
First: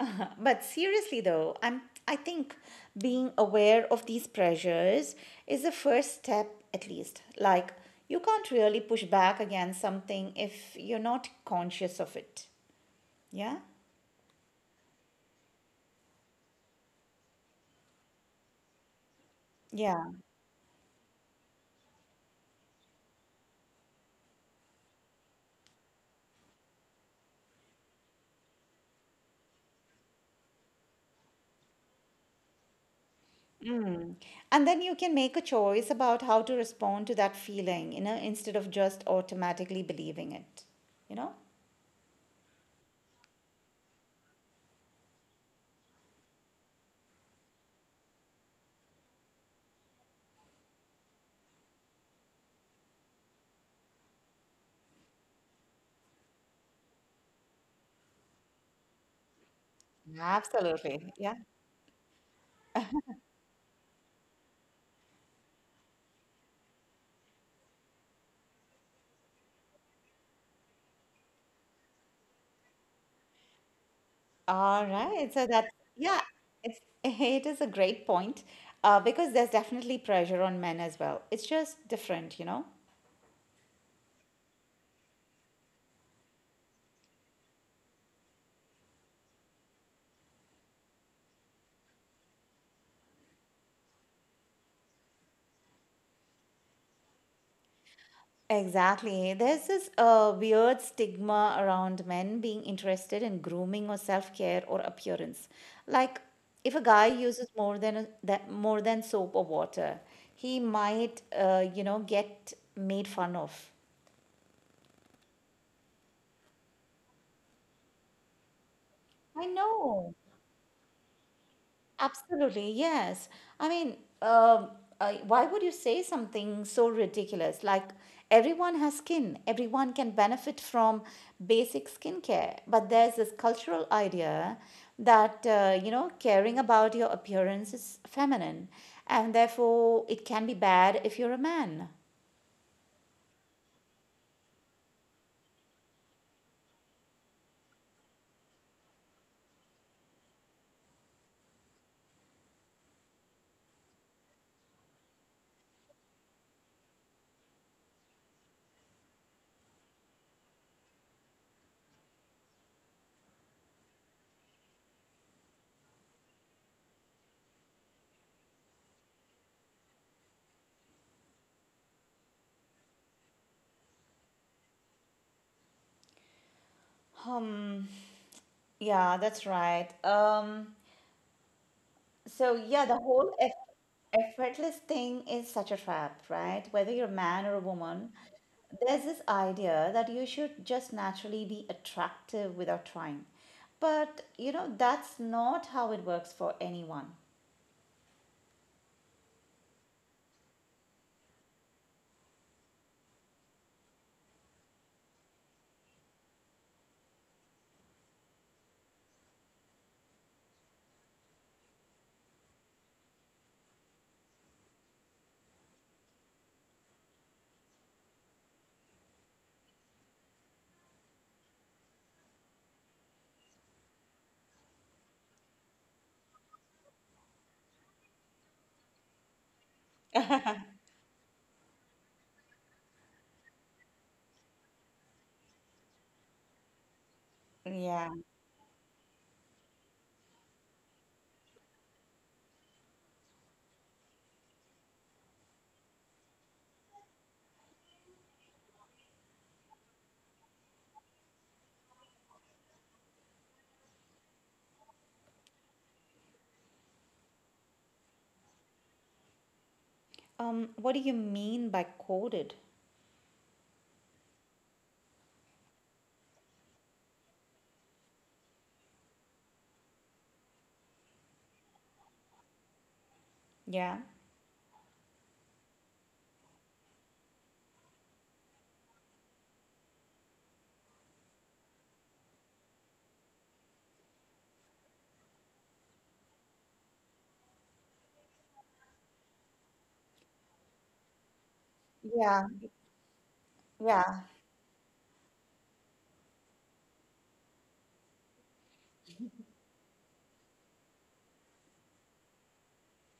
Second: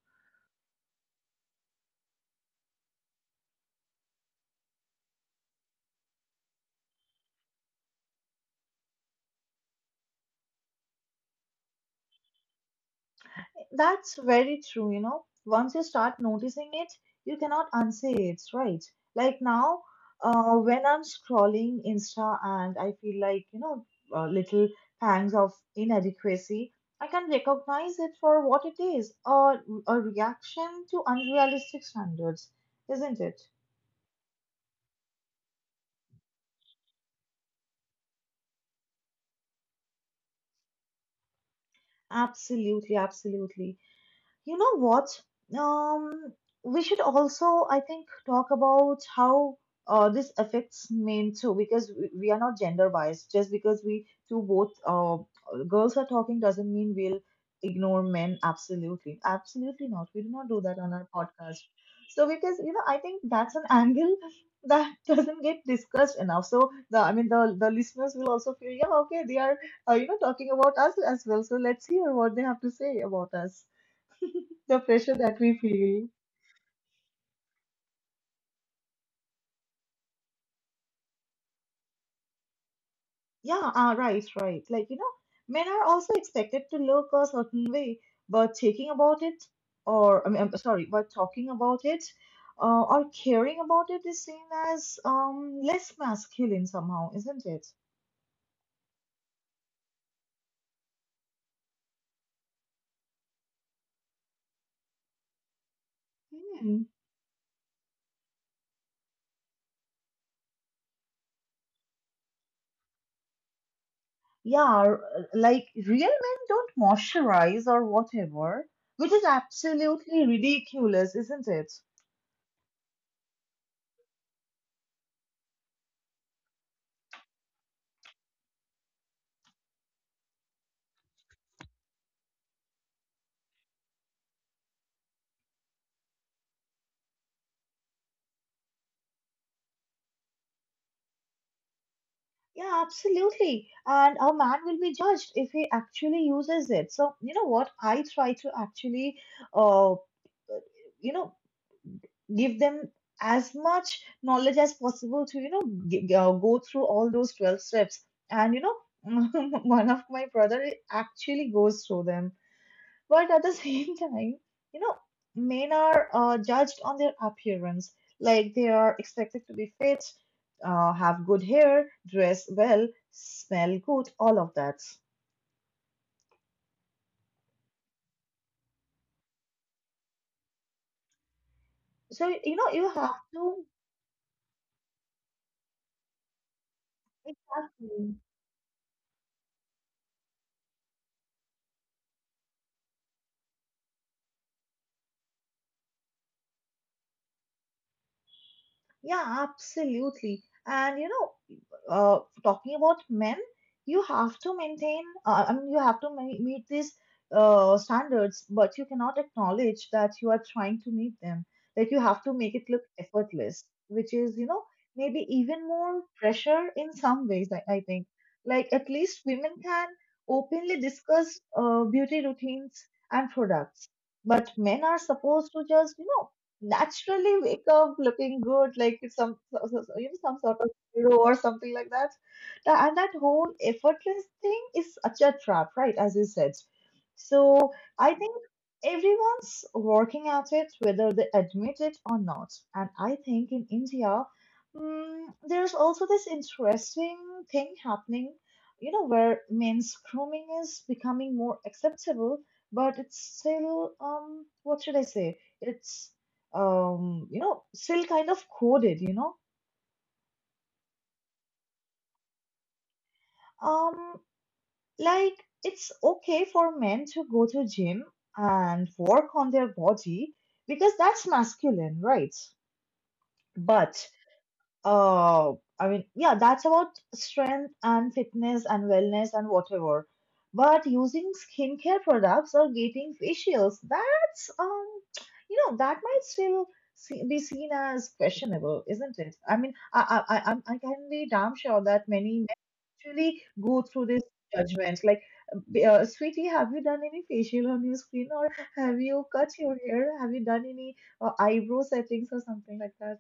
Speaker 2: But seriously though, I think being aware of these pressures is the first step at least. Like, you can't really push back against something if you're not conscious of it. Yeah?
Speaker 1: That's very true, you know. Once you start noticing it, you cannot unsay it, right? Like now,
Speaker 2: Yeah.
Speaker 1: when I'm scrolling Insta and I feel like, you know, little pangs of inadequacy, I can recognize it for what it is, or a reaction to unrealistic standards, isn't it?
Speaker 2: And then you can make a choice about how to respond to that feeling, you know, instead of just automatically believing it, you know?
Speaker 1: Absolutely, absolutely. You know what? Um, we should also, I think, talk about how this affects men too, because we are not gender biased. Just because we two both girls are talking doesn't mean we'll ignore men. Absolutely, absolutely not. We do not do that on our
Speaker 2: Absolutely. Yeah.
Speaker 1: podcast. So because, I think that's an angle that doesn't get discussed enough. So the I mean the listeners will also feel, yeah, okay, they are you know, talking about us as well. So let's hear what they have to say about us, the
Speaker 2: All
Speaker 1: pressure
Speaker 2: right.
Speaker 1: that
Speaker 2: So
Speaker 1: we
Speaker 2: that's,
Speaker 1: feel.
Speaker 2: yeah, it's, it is a great point because there's definitely pressure on men as well. It's just different, you know?
Speaker 1: Yeah, right, right. Like, you know, men are also expected to look a certain way, but thinking about it, or I mean, I'm sorry, but talking about it, or caring about it is seen as less masculine somehow, isn't it?
Speaker 2: Exactly. There's this weird stigma around men being interested in grooming or self-care or appearance. Like if a
Speaker 1: Hmm.
Speaker 2: guy uses more than a, that more than soap or water, he might you know get made fun of.
Speaker 1: Yeah, r- like real men don't moisturize or whatever, which is
Speaker 2: I know.
Speaker 1: absolutely ridiculous, isn't it?
Speaker 2: Absolutely, yes. I mean, um, why would you say something so ridiculous? Like, everyone has skin, everyone can benefit from basic skincare. But there's this cultural idea that, you know, caring about your appearance is feminine, and therefore it can be bad if you're a man.
Speaker 1: Yeah, absolutely. And a man will be judged if he actually uses it. So, you know what? I try to actually, uh, you know, give them as much knowledge as possible to, you know, go through all those 12 steps. And, you know, one of my brother actually goes through them. But at the same time, you know, men are judged on their appearance. Like they are expected to be fit, have good hair, dress well, smell good, all of that.
Speaker 2: Um. Yeah, that's right. Um,
Speaker 1: So,
Speaker 2: so,
Speaker 1: you know,
Speaker 2: yeah,
Speaker 1: you
Speaker 2: the
Speaker 1: have
Speaker 2: whole
Speaker 1: to,
Speaker 2: effortless thing is such a trap, right? Whether you're a man or a woman,
Speaker 1: exactly.
Speaker 2: there's this idea that you should just naturally be attractive without trying. But, you know, that's not how it works for anyone.
Speaker 1: Yeah, absolutely. And you know, talking about men, you have to maintain, I mean, you have to meet these standards, but you cannot acknowledge that you are trying to meet them. Like you have to make it look effortless, which is, you know, maybe even more pressure in some ways, I think. Like at least women can openly discuss beauty routines and products, but men are supposed to just, you know, naturally wake up looking good, like it's some you know, some sort of hero or something like that. And that whole effortless thing is such a trap, right? As you said. So
Speaker 2: Yeah.
Speaker 1: I think everyone's working at it, whether they admit it or not. And I think in India, mm, there's also this interesting thing happening, you know, where men's grooming is becoming more acceptable, but it's still, what should I say? It's you know, still kind of coded, you know.
Speaker 2: What do you mean by coded?
Speaker 1: Um, like it's okay for men to go to gym and work on their body because that's masculine, right? But
Speaker 2: Yeah.
Speaker 1: Uh, that's about strength and fitness and wellness and whatever. But using skincare products or getting facials, that's you know, that might still be seen as questionable, isn't it? I mean, I'm- I can be damn sure that many
Speaker 2: Yeah,
Speaker 1: men actually go through
Speaker 2: yeah,
Speaker 1: this judgment, like, sweetie, have you done any facial on your skin, or have you cut your hair? Have you done any eyebrow settings or something like that?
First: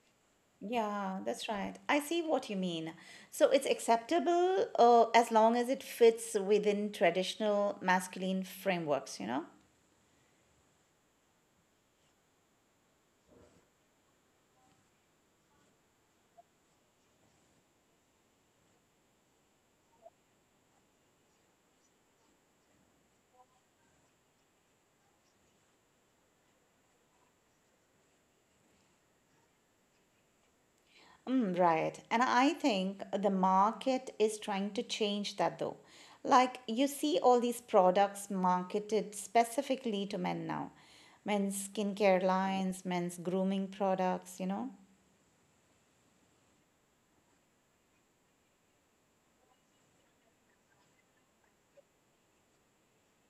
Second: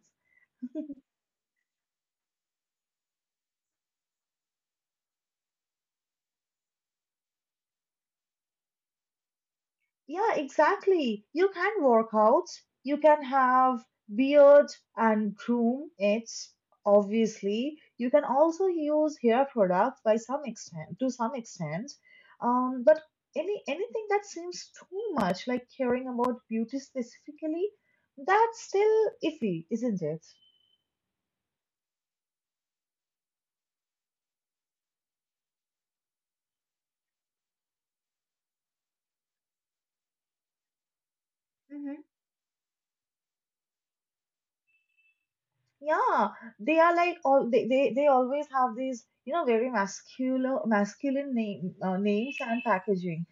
Speaker 2: yeah, that's right. I see what you mean. So it's acceptable as long as it fits within traditional masculine frameworks, you know?
Speaker 1: Yeah, exactly. You can work out, you can have beard and groom it, obviously. You can also use hair products by some extent, to some extent. But anything that seems too much like caring about beauty specifically, that's still iffy, isn't it?
Speaker 2: Mm, right. And I think the market is trying to change that though. Like you see all these products marketed specifically to men now. Men's
Speaker 1: Mm-hmm.
Speaker 2: skincare lines, men's grooming products, you know?
Speaker 1: Yeah, they are like all they always have these, you know, very masculine names and packaging.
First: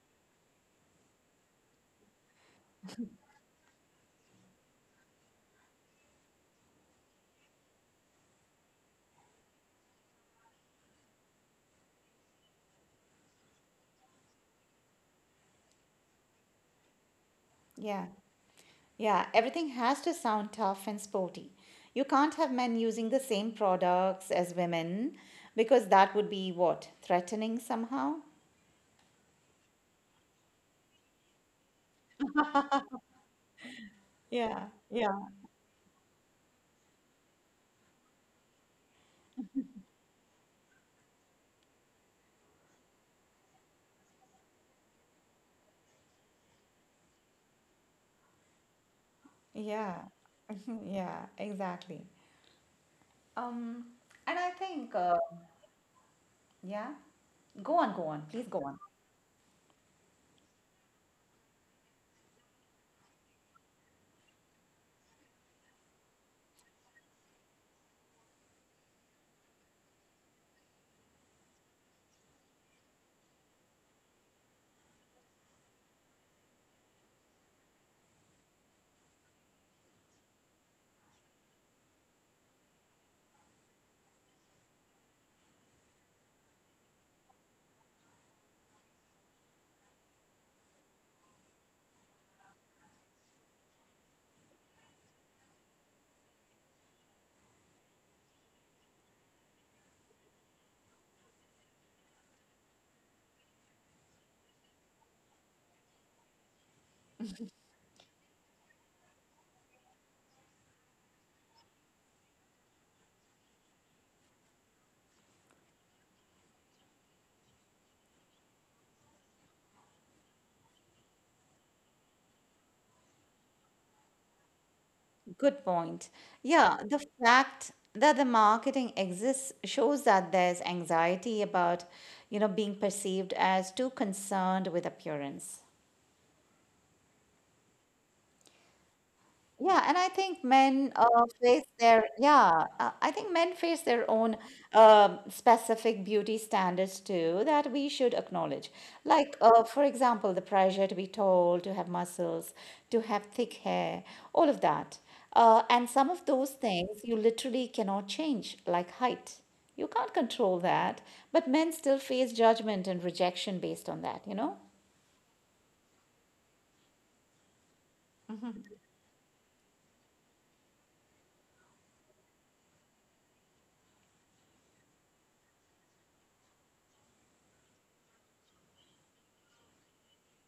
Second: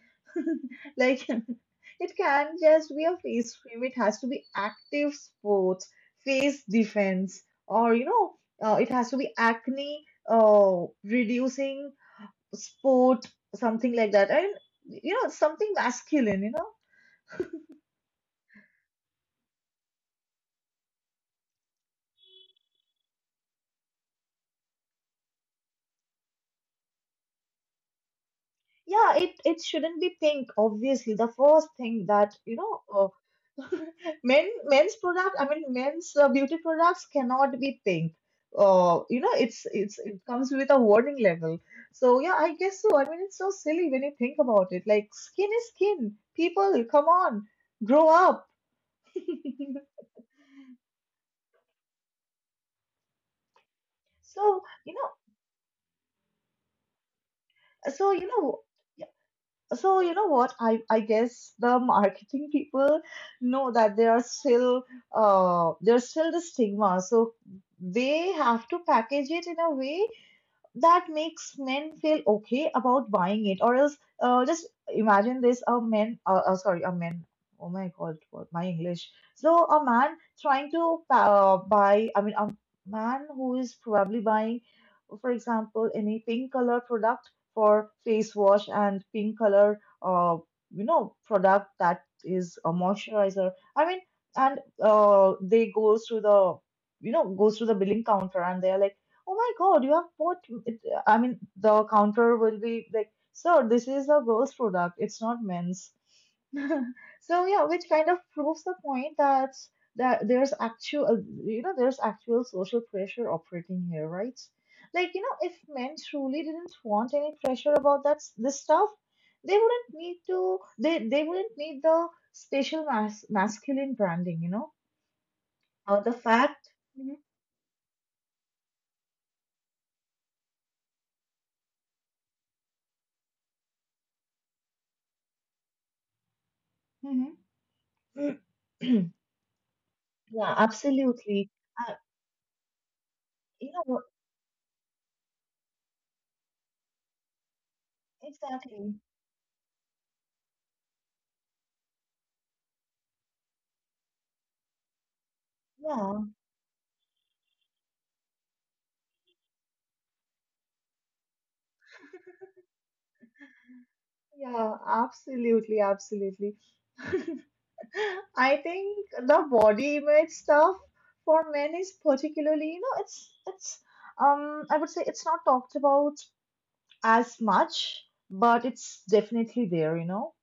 Speaker 1: Like it can't just be a face cream. It has to be active sports, face defense, or you know it has to be acne reducing sport something like that. And you know, something masculine. You know,
Speaker 2: Yeah. Yeah. Everything has to sound tough and sporty. You can't have men using the same products as women because that would be what? Threatening somehow?
Speaker 1: yeah, it shouldn't be pink, obviously. The first thing that, you know,
Speaker 2: Yeah.
Speaker 1: men's
Speaker 2: Yeah.
Speaker 1: product, I mean men's beauty products cannot be pink. You know, it comes with a warning level. So yeah, I guess so. I mean, it's so silly when you think about it. Like skin is skin. People, come on, grow up.
Speaker 2: Yeah. Yeah, exactly. Um, and I
Speaker 1: So,
Speaker 2: think
Speaker 1: you know,
Speaker 2: Yeah. Go on, go
Speaker 1: so
Speaker 2: on.
Speaker 1: you
Speaker 2: Please
Speaker 1: know.
Speaker 2: go on.
Speaker 1: so you know what? I guess the marketing people know that there are still there's still the stigma. So they have to package it in a way that makes men feel okay about buying it, or else just imagine this, a man sorry, a man, oh my god, what my english, so a man trying to buy I mean a man who is probably buying, for example, any pink color product for face wash and pink color you know, product that is a moisturizer, I mean, and they goes to the, you know, goes to the billing counter, and they are like, oh my god, you have bought. It, I mean, the counter will be like, sir, this is a girl's product. It's not men's. So yeah, which kind of proves the point that there's actual, you know, there's actual social pressure operating here, right? Like, you know, if men truly didn't want any pressure about this stuff, they wouldn't need to. They wouldn't need the special masculine branding, you know,
Speaker 2: Good
Speaker 1: or
Speaker 2: point.
Speaker 1: the fact.
Speaker 2: Yeah, the fact that the marketing exists shows that there's anxiety about, you know, being perceived as too concerned with appearance.
Speaker 1: Mhm, mhm.
Speaker 2: Yeah, and I think
Speaker 1: Yeah,
Speaker 2: men
Speaker 1: absolutely.
Speaker 2: face
Speaker 1: Uh,
Speaker 2: their yeah, I think men
Speaker 1: you
Speaker 2: face
Speaker 1: know, what-
Speaker 2: their own specific beauty standards too that we should acknowledge.
Speaker 1: exactly.
Speaker 2: Like for example, the pressure to be tall, to have muscles, to have thick hair, all of that. And some
Speaker 1: Yeah,
Speaker 2: of those things you literally cannot change, like height. You can't control that, but men still face judgment and rejection based on that, you know?
Speaker 1: Yeah, absolutely, absolutely. I think the body image stuff for men is particularly, you know, it's I would say it's not talked about as much, but it's definitely there, you know.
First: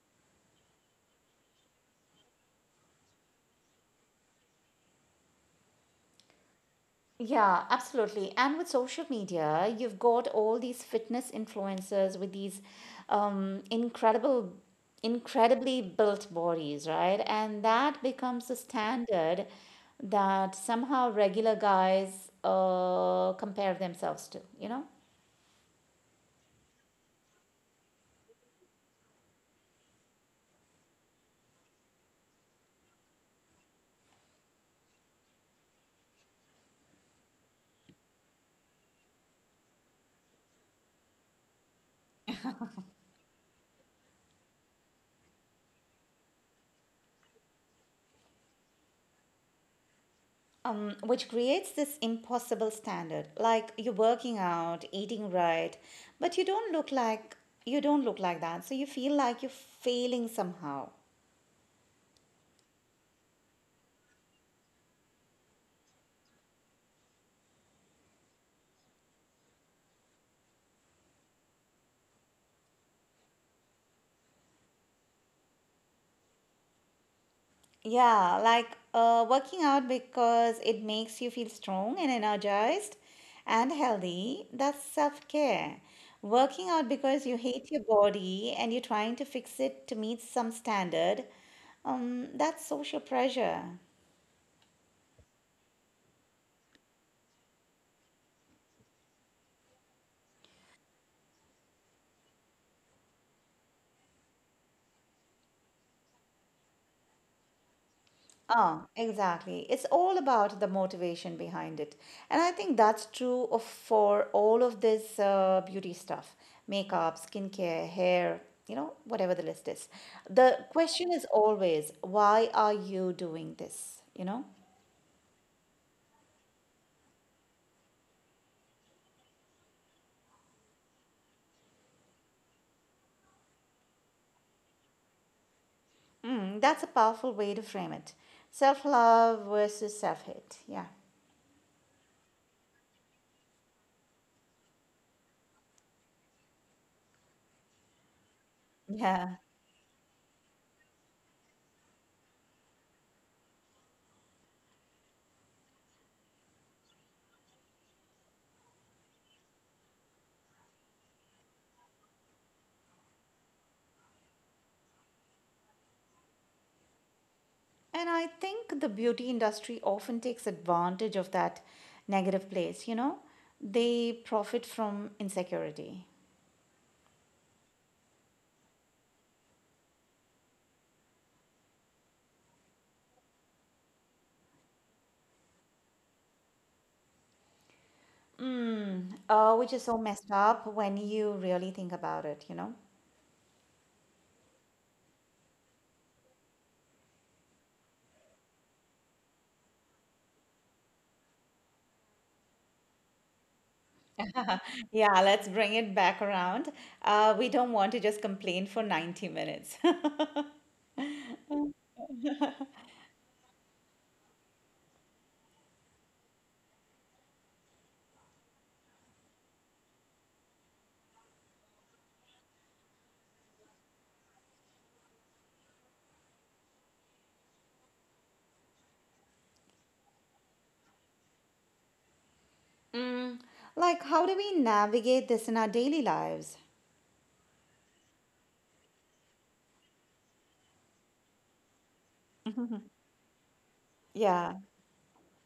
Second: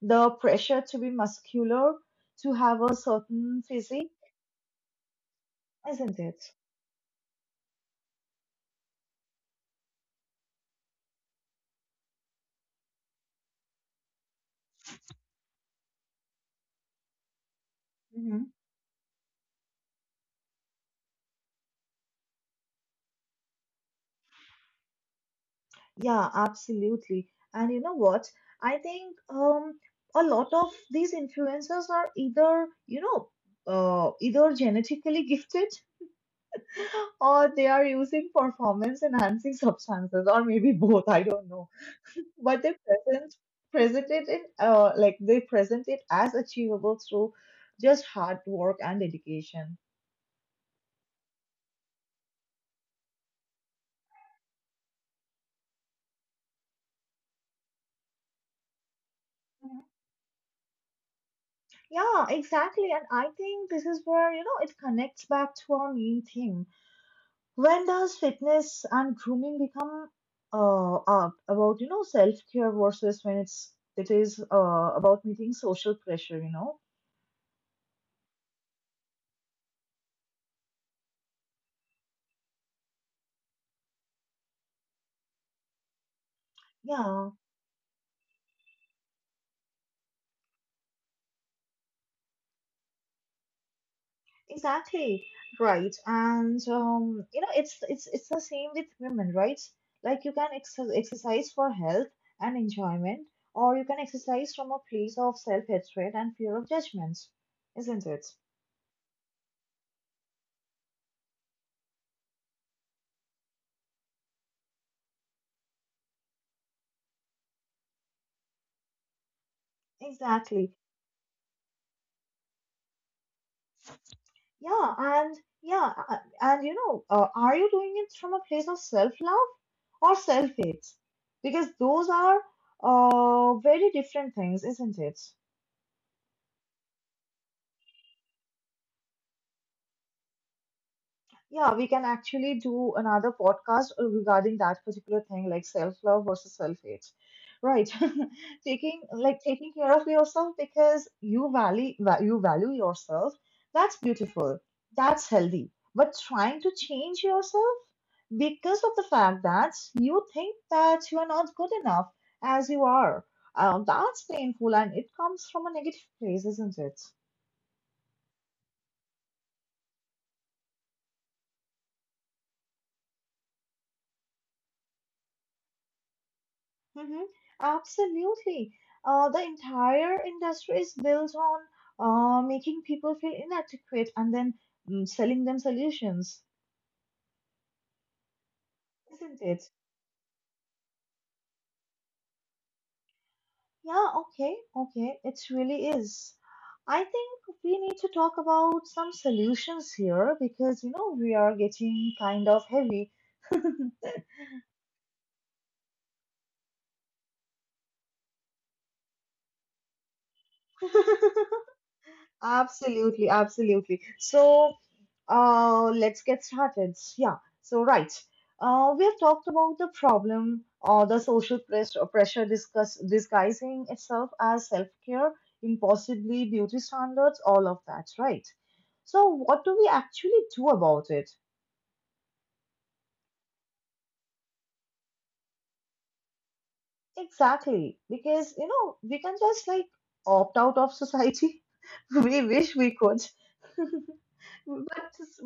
Speaker 1: The pressure to be muscular, to have a certain physique, isn't it?
Speaker 2: Yeah, absolutely. And with social media, you've got all these fitness influencers with these um, incredible, incredibly built bodies, right? And that
Speaker 1: Mm-hmm.
Speaker 2: becomes the standard that somehow regular guys compare themselves to, you know?
Speaker 1: Yeah, absolutely. And you know what? I think a lot of these influencers are either, you know, either genetically gifted or they are using performance enhancing substances, or maybe both. I don't know. But they present present it in like they present it as achievable through just hard work and dedication.
Speaker 2: Which creates this impossible standard. Like you're working out, eating right, but you don't look like that. So you feel like you're
Speaker 1: Mhm.
Speaker 2: failing somehow.
Speaker 1: Yeah, exactly. And I think this is where, you know, it connects back to our main theme. When does fitness and grooming become about, you know, self care versus when it is about meeting social pressure? You know,
Speaker 2: Yeah, like working out because it makes you feel strong and energized and healthy. That's self-care. Working out because
Speaker 1: yeah,
Speaker 2: you hate your body and you're trying to fix it to meet some standard. That's social pressure.
Speaker 1: exactly, right. And you know, it's the same with women, right? Like you can exercise for health and enjoyment, or you can exercise from a place of self hatred and fear of judgment, isn't it?
Speaker 2: Ah, exactly. It's all about the motivation behind it. And I think that's true of for all of this beauty stuff, makeup, skincare, hair, you know, whatever the list is. The
Speaker 1: Exactly.
Speaker 2: question is always, why are you doing this? You know?
Speaker 1: Yeah, and yeah, and you know, are you doing it from a place of self-love or self-hate? Because those are very different things, isn't it?
Speaker 2: Mm, that's a powerful way to frame it. Self-love versus self-hate. Yeah.
Speaker 1: Yeah, we can actually do another podcast regarding that particular thing, like self-love versus self-hate. Right.
Speaker 2: Yeah.
Speaker 1: Taking care of yourself because you you value yourself. That's beautiful. That's healthy. But trying to change yourself because of the fact that you think that you are not good enough as you are, that's painful and it comes from a negative place, isn't it?
Speaker 2: And I think the beauty industry often takes advantage of that negative place, you know? They profit from insecurity.
Speaker 1: Mhm. Absolutely. The entire industry is built on making people feel inadequate and then selling them solutions,
Speaker 2: Mm,
Speaker 1: isn't it?
Speaker 2: which is so messed up when you really think about it, you know?
Speaker 1: Yeah, okay, okay. It really is. I think we need to talk about some solutions here because, you know, we are getting kind of heavy.
Speaker 2: Yeah, let's bring it back around. We don't want to just complain for 90 minutes.
Speaker 1: Absolutely, absolutely. So, uh, let's get started. Yeah. So, right. We have talked about the problem, or the social pressure disguising itself as self care, impossibly beauty standards, all of that, right? So, what do we actually do about it?
Speaker 2: Mm, like, how do we navigate this in our daily lives?
Speaker 1: Exactly. Because, you know, we can just like opt out of society. We wish we could.
Speaker 2: Yeah.
Speaker 1: But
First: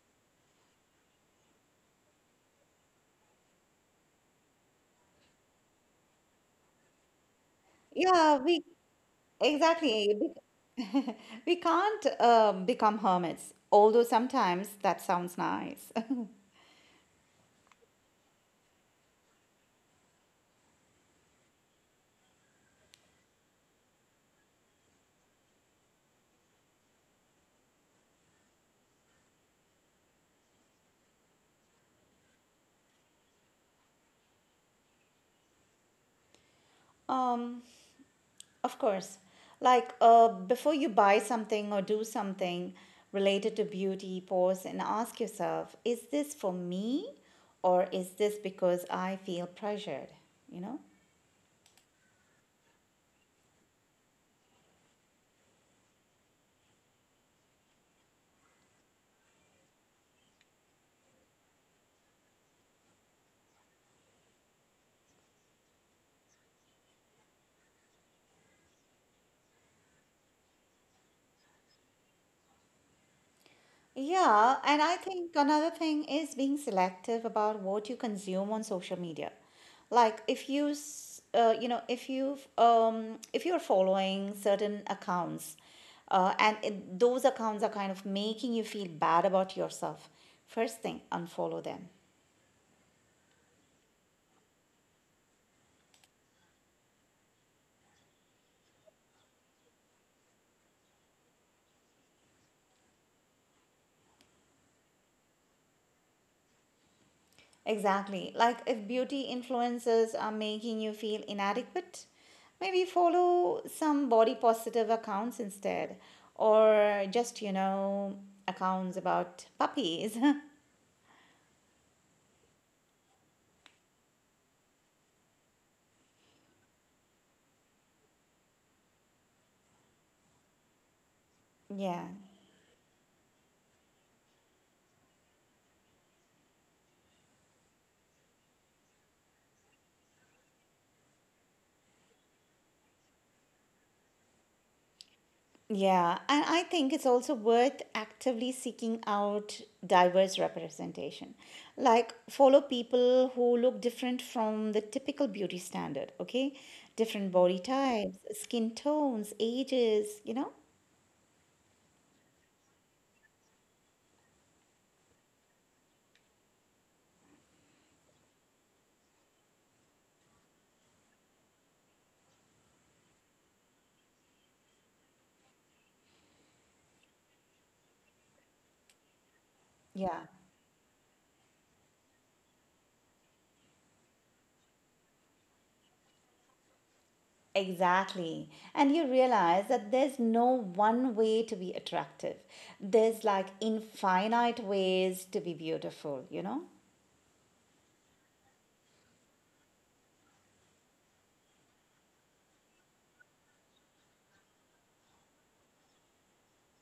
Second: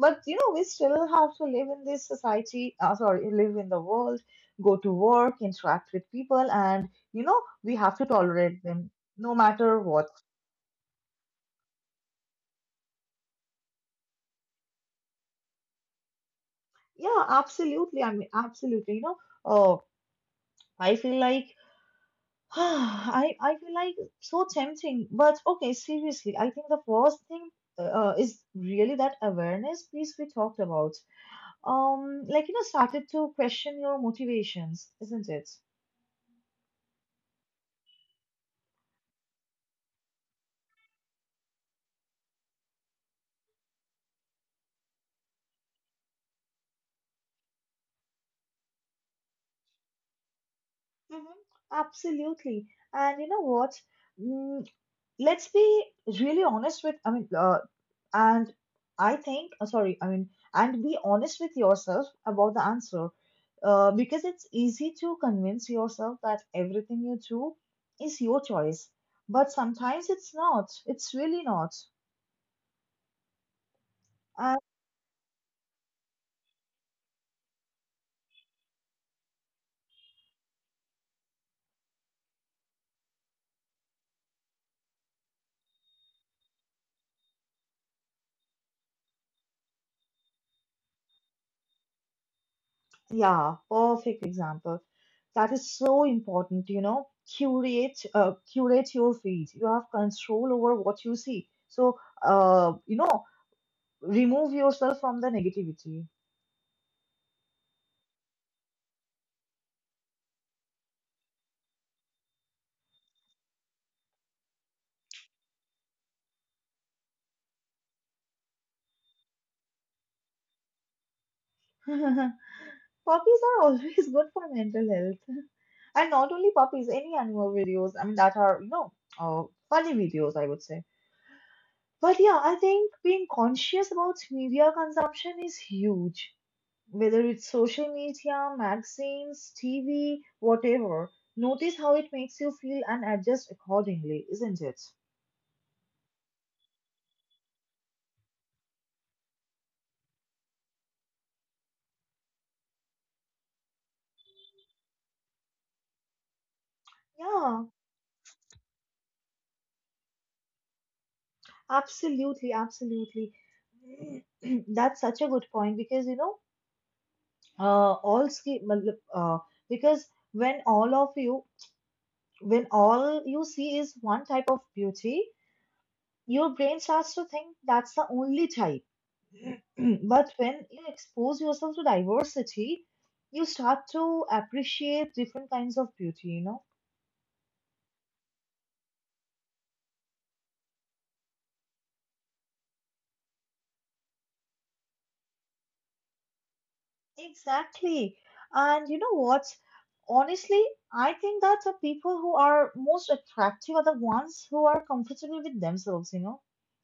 Speaker 1: you know, we still have to live in this society. Sorry, live in the world, go to work, interact with people, and you know, we have to
Speaker 2: Yeah, we
Speaker 1: tolerate them no matter what.
Speaker 2: Exactly. bec- We can't become hermits, although sometimes that sounds nice.
Speaker 1: Yeah, absolutely. I mean, absolutely. You know, oh, I feel like I feel like so tempting. But okay, seriously, I think the first thing is really that awareness piece we talked about. Um, like, you know, started to question your motivations, isn't it?
Speaker 2: Um, of course. Like before you buy something or do something related to beauty, pause and ask yourself, is this for me or is this because I feel pressured? You know?
Speaker 1: Hmm. Absolutely. And you know what? Mm, let's be really honest with, I mean, and I think sorry, I mean, and be honest with yourself about the answer, because it's easy to convince yourself that everything you do is your choice, but sometimes it's not, it's really not.
Speaker 2: Yeah,
Speaker 1: And
Speaker 2: and I think another thing is being selective about what you consume on social media. Like if you, s- you know, if you, if you're following certain accounts, those accounts are kind of making you feel bad about yourself, first thing, unfollow them.
Speaker 1: yeah, perfect example. That is so important, you know. Curate your feed. You have control over what you see, so you know, remove yourself from the negativity.
Speaker 2: Exactly. Like if beauty influencers are making you feel inadequate, maybe follow some body positive accounts instead, or just, you know, accounts about puppies.
Speaker 1: Puppies are always good for mental health. And not only puppies, any animal videos, I mean, that are, you know, uh, funny videos, I would say.
Speaker 2: yeah.
Speaker 1: But yeah, I think being conscious about media consumption is huge. Whether it's social media, magazines, TV, whatever. Notice how it makes you feel and adjust accordingly, isn't it?
Speaker 2: Yeah. And I think it's also worth actively seeking out diverse representation. Like follow people who look different from the typical beauty standard, okay? Different body
Speaker 1: Yeah,
Speaker 2: types, skin tones, ages, you know?
Speaker 1: absolutely, absolutely. That's such a good point because, you know, uh, all ski matlab, uh, because when all of you when all you see is one type of beauty, your brain starts to think that's the only type.
Speaker 2: Yeah.
Speaker 1: But when you expose yourself to diversity, you start to appreciate different kinds of beauty.
Speaker 2: Exactly. And you realize that there's no one way to be attractive. There's like infinite ways to be beautiful, you know?
Speaker 1: Exactly. And you know what? Honestly, I think that the people who are most attractive are the ones who are comfortable with themselves, you know?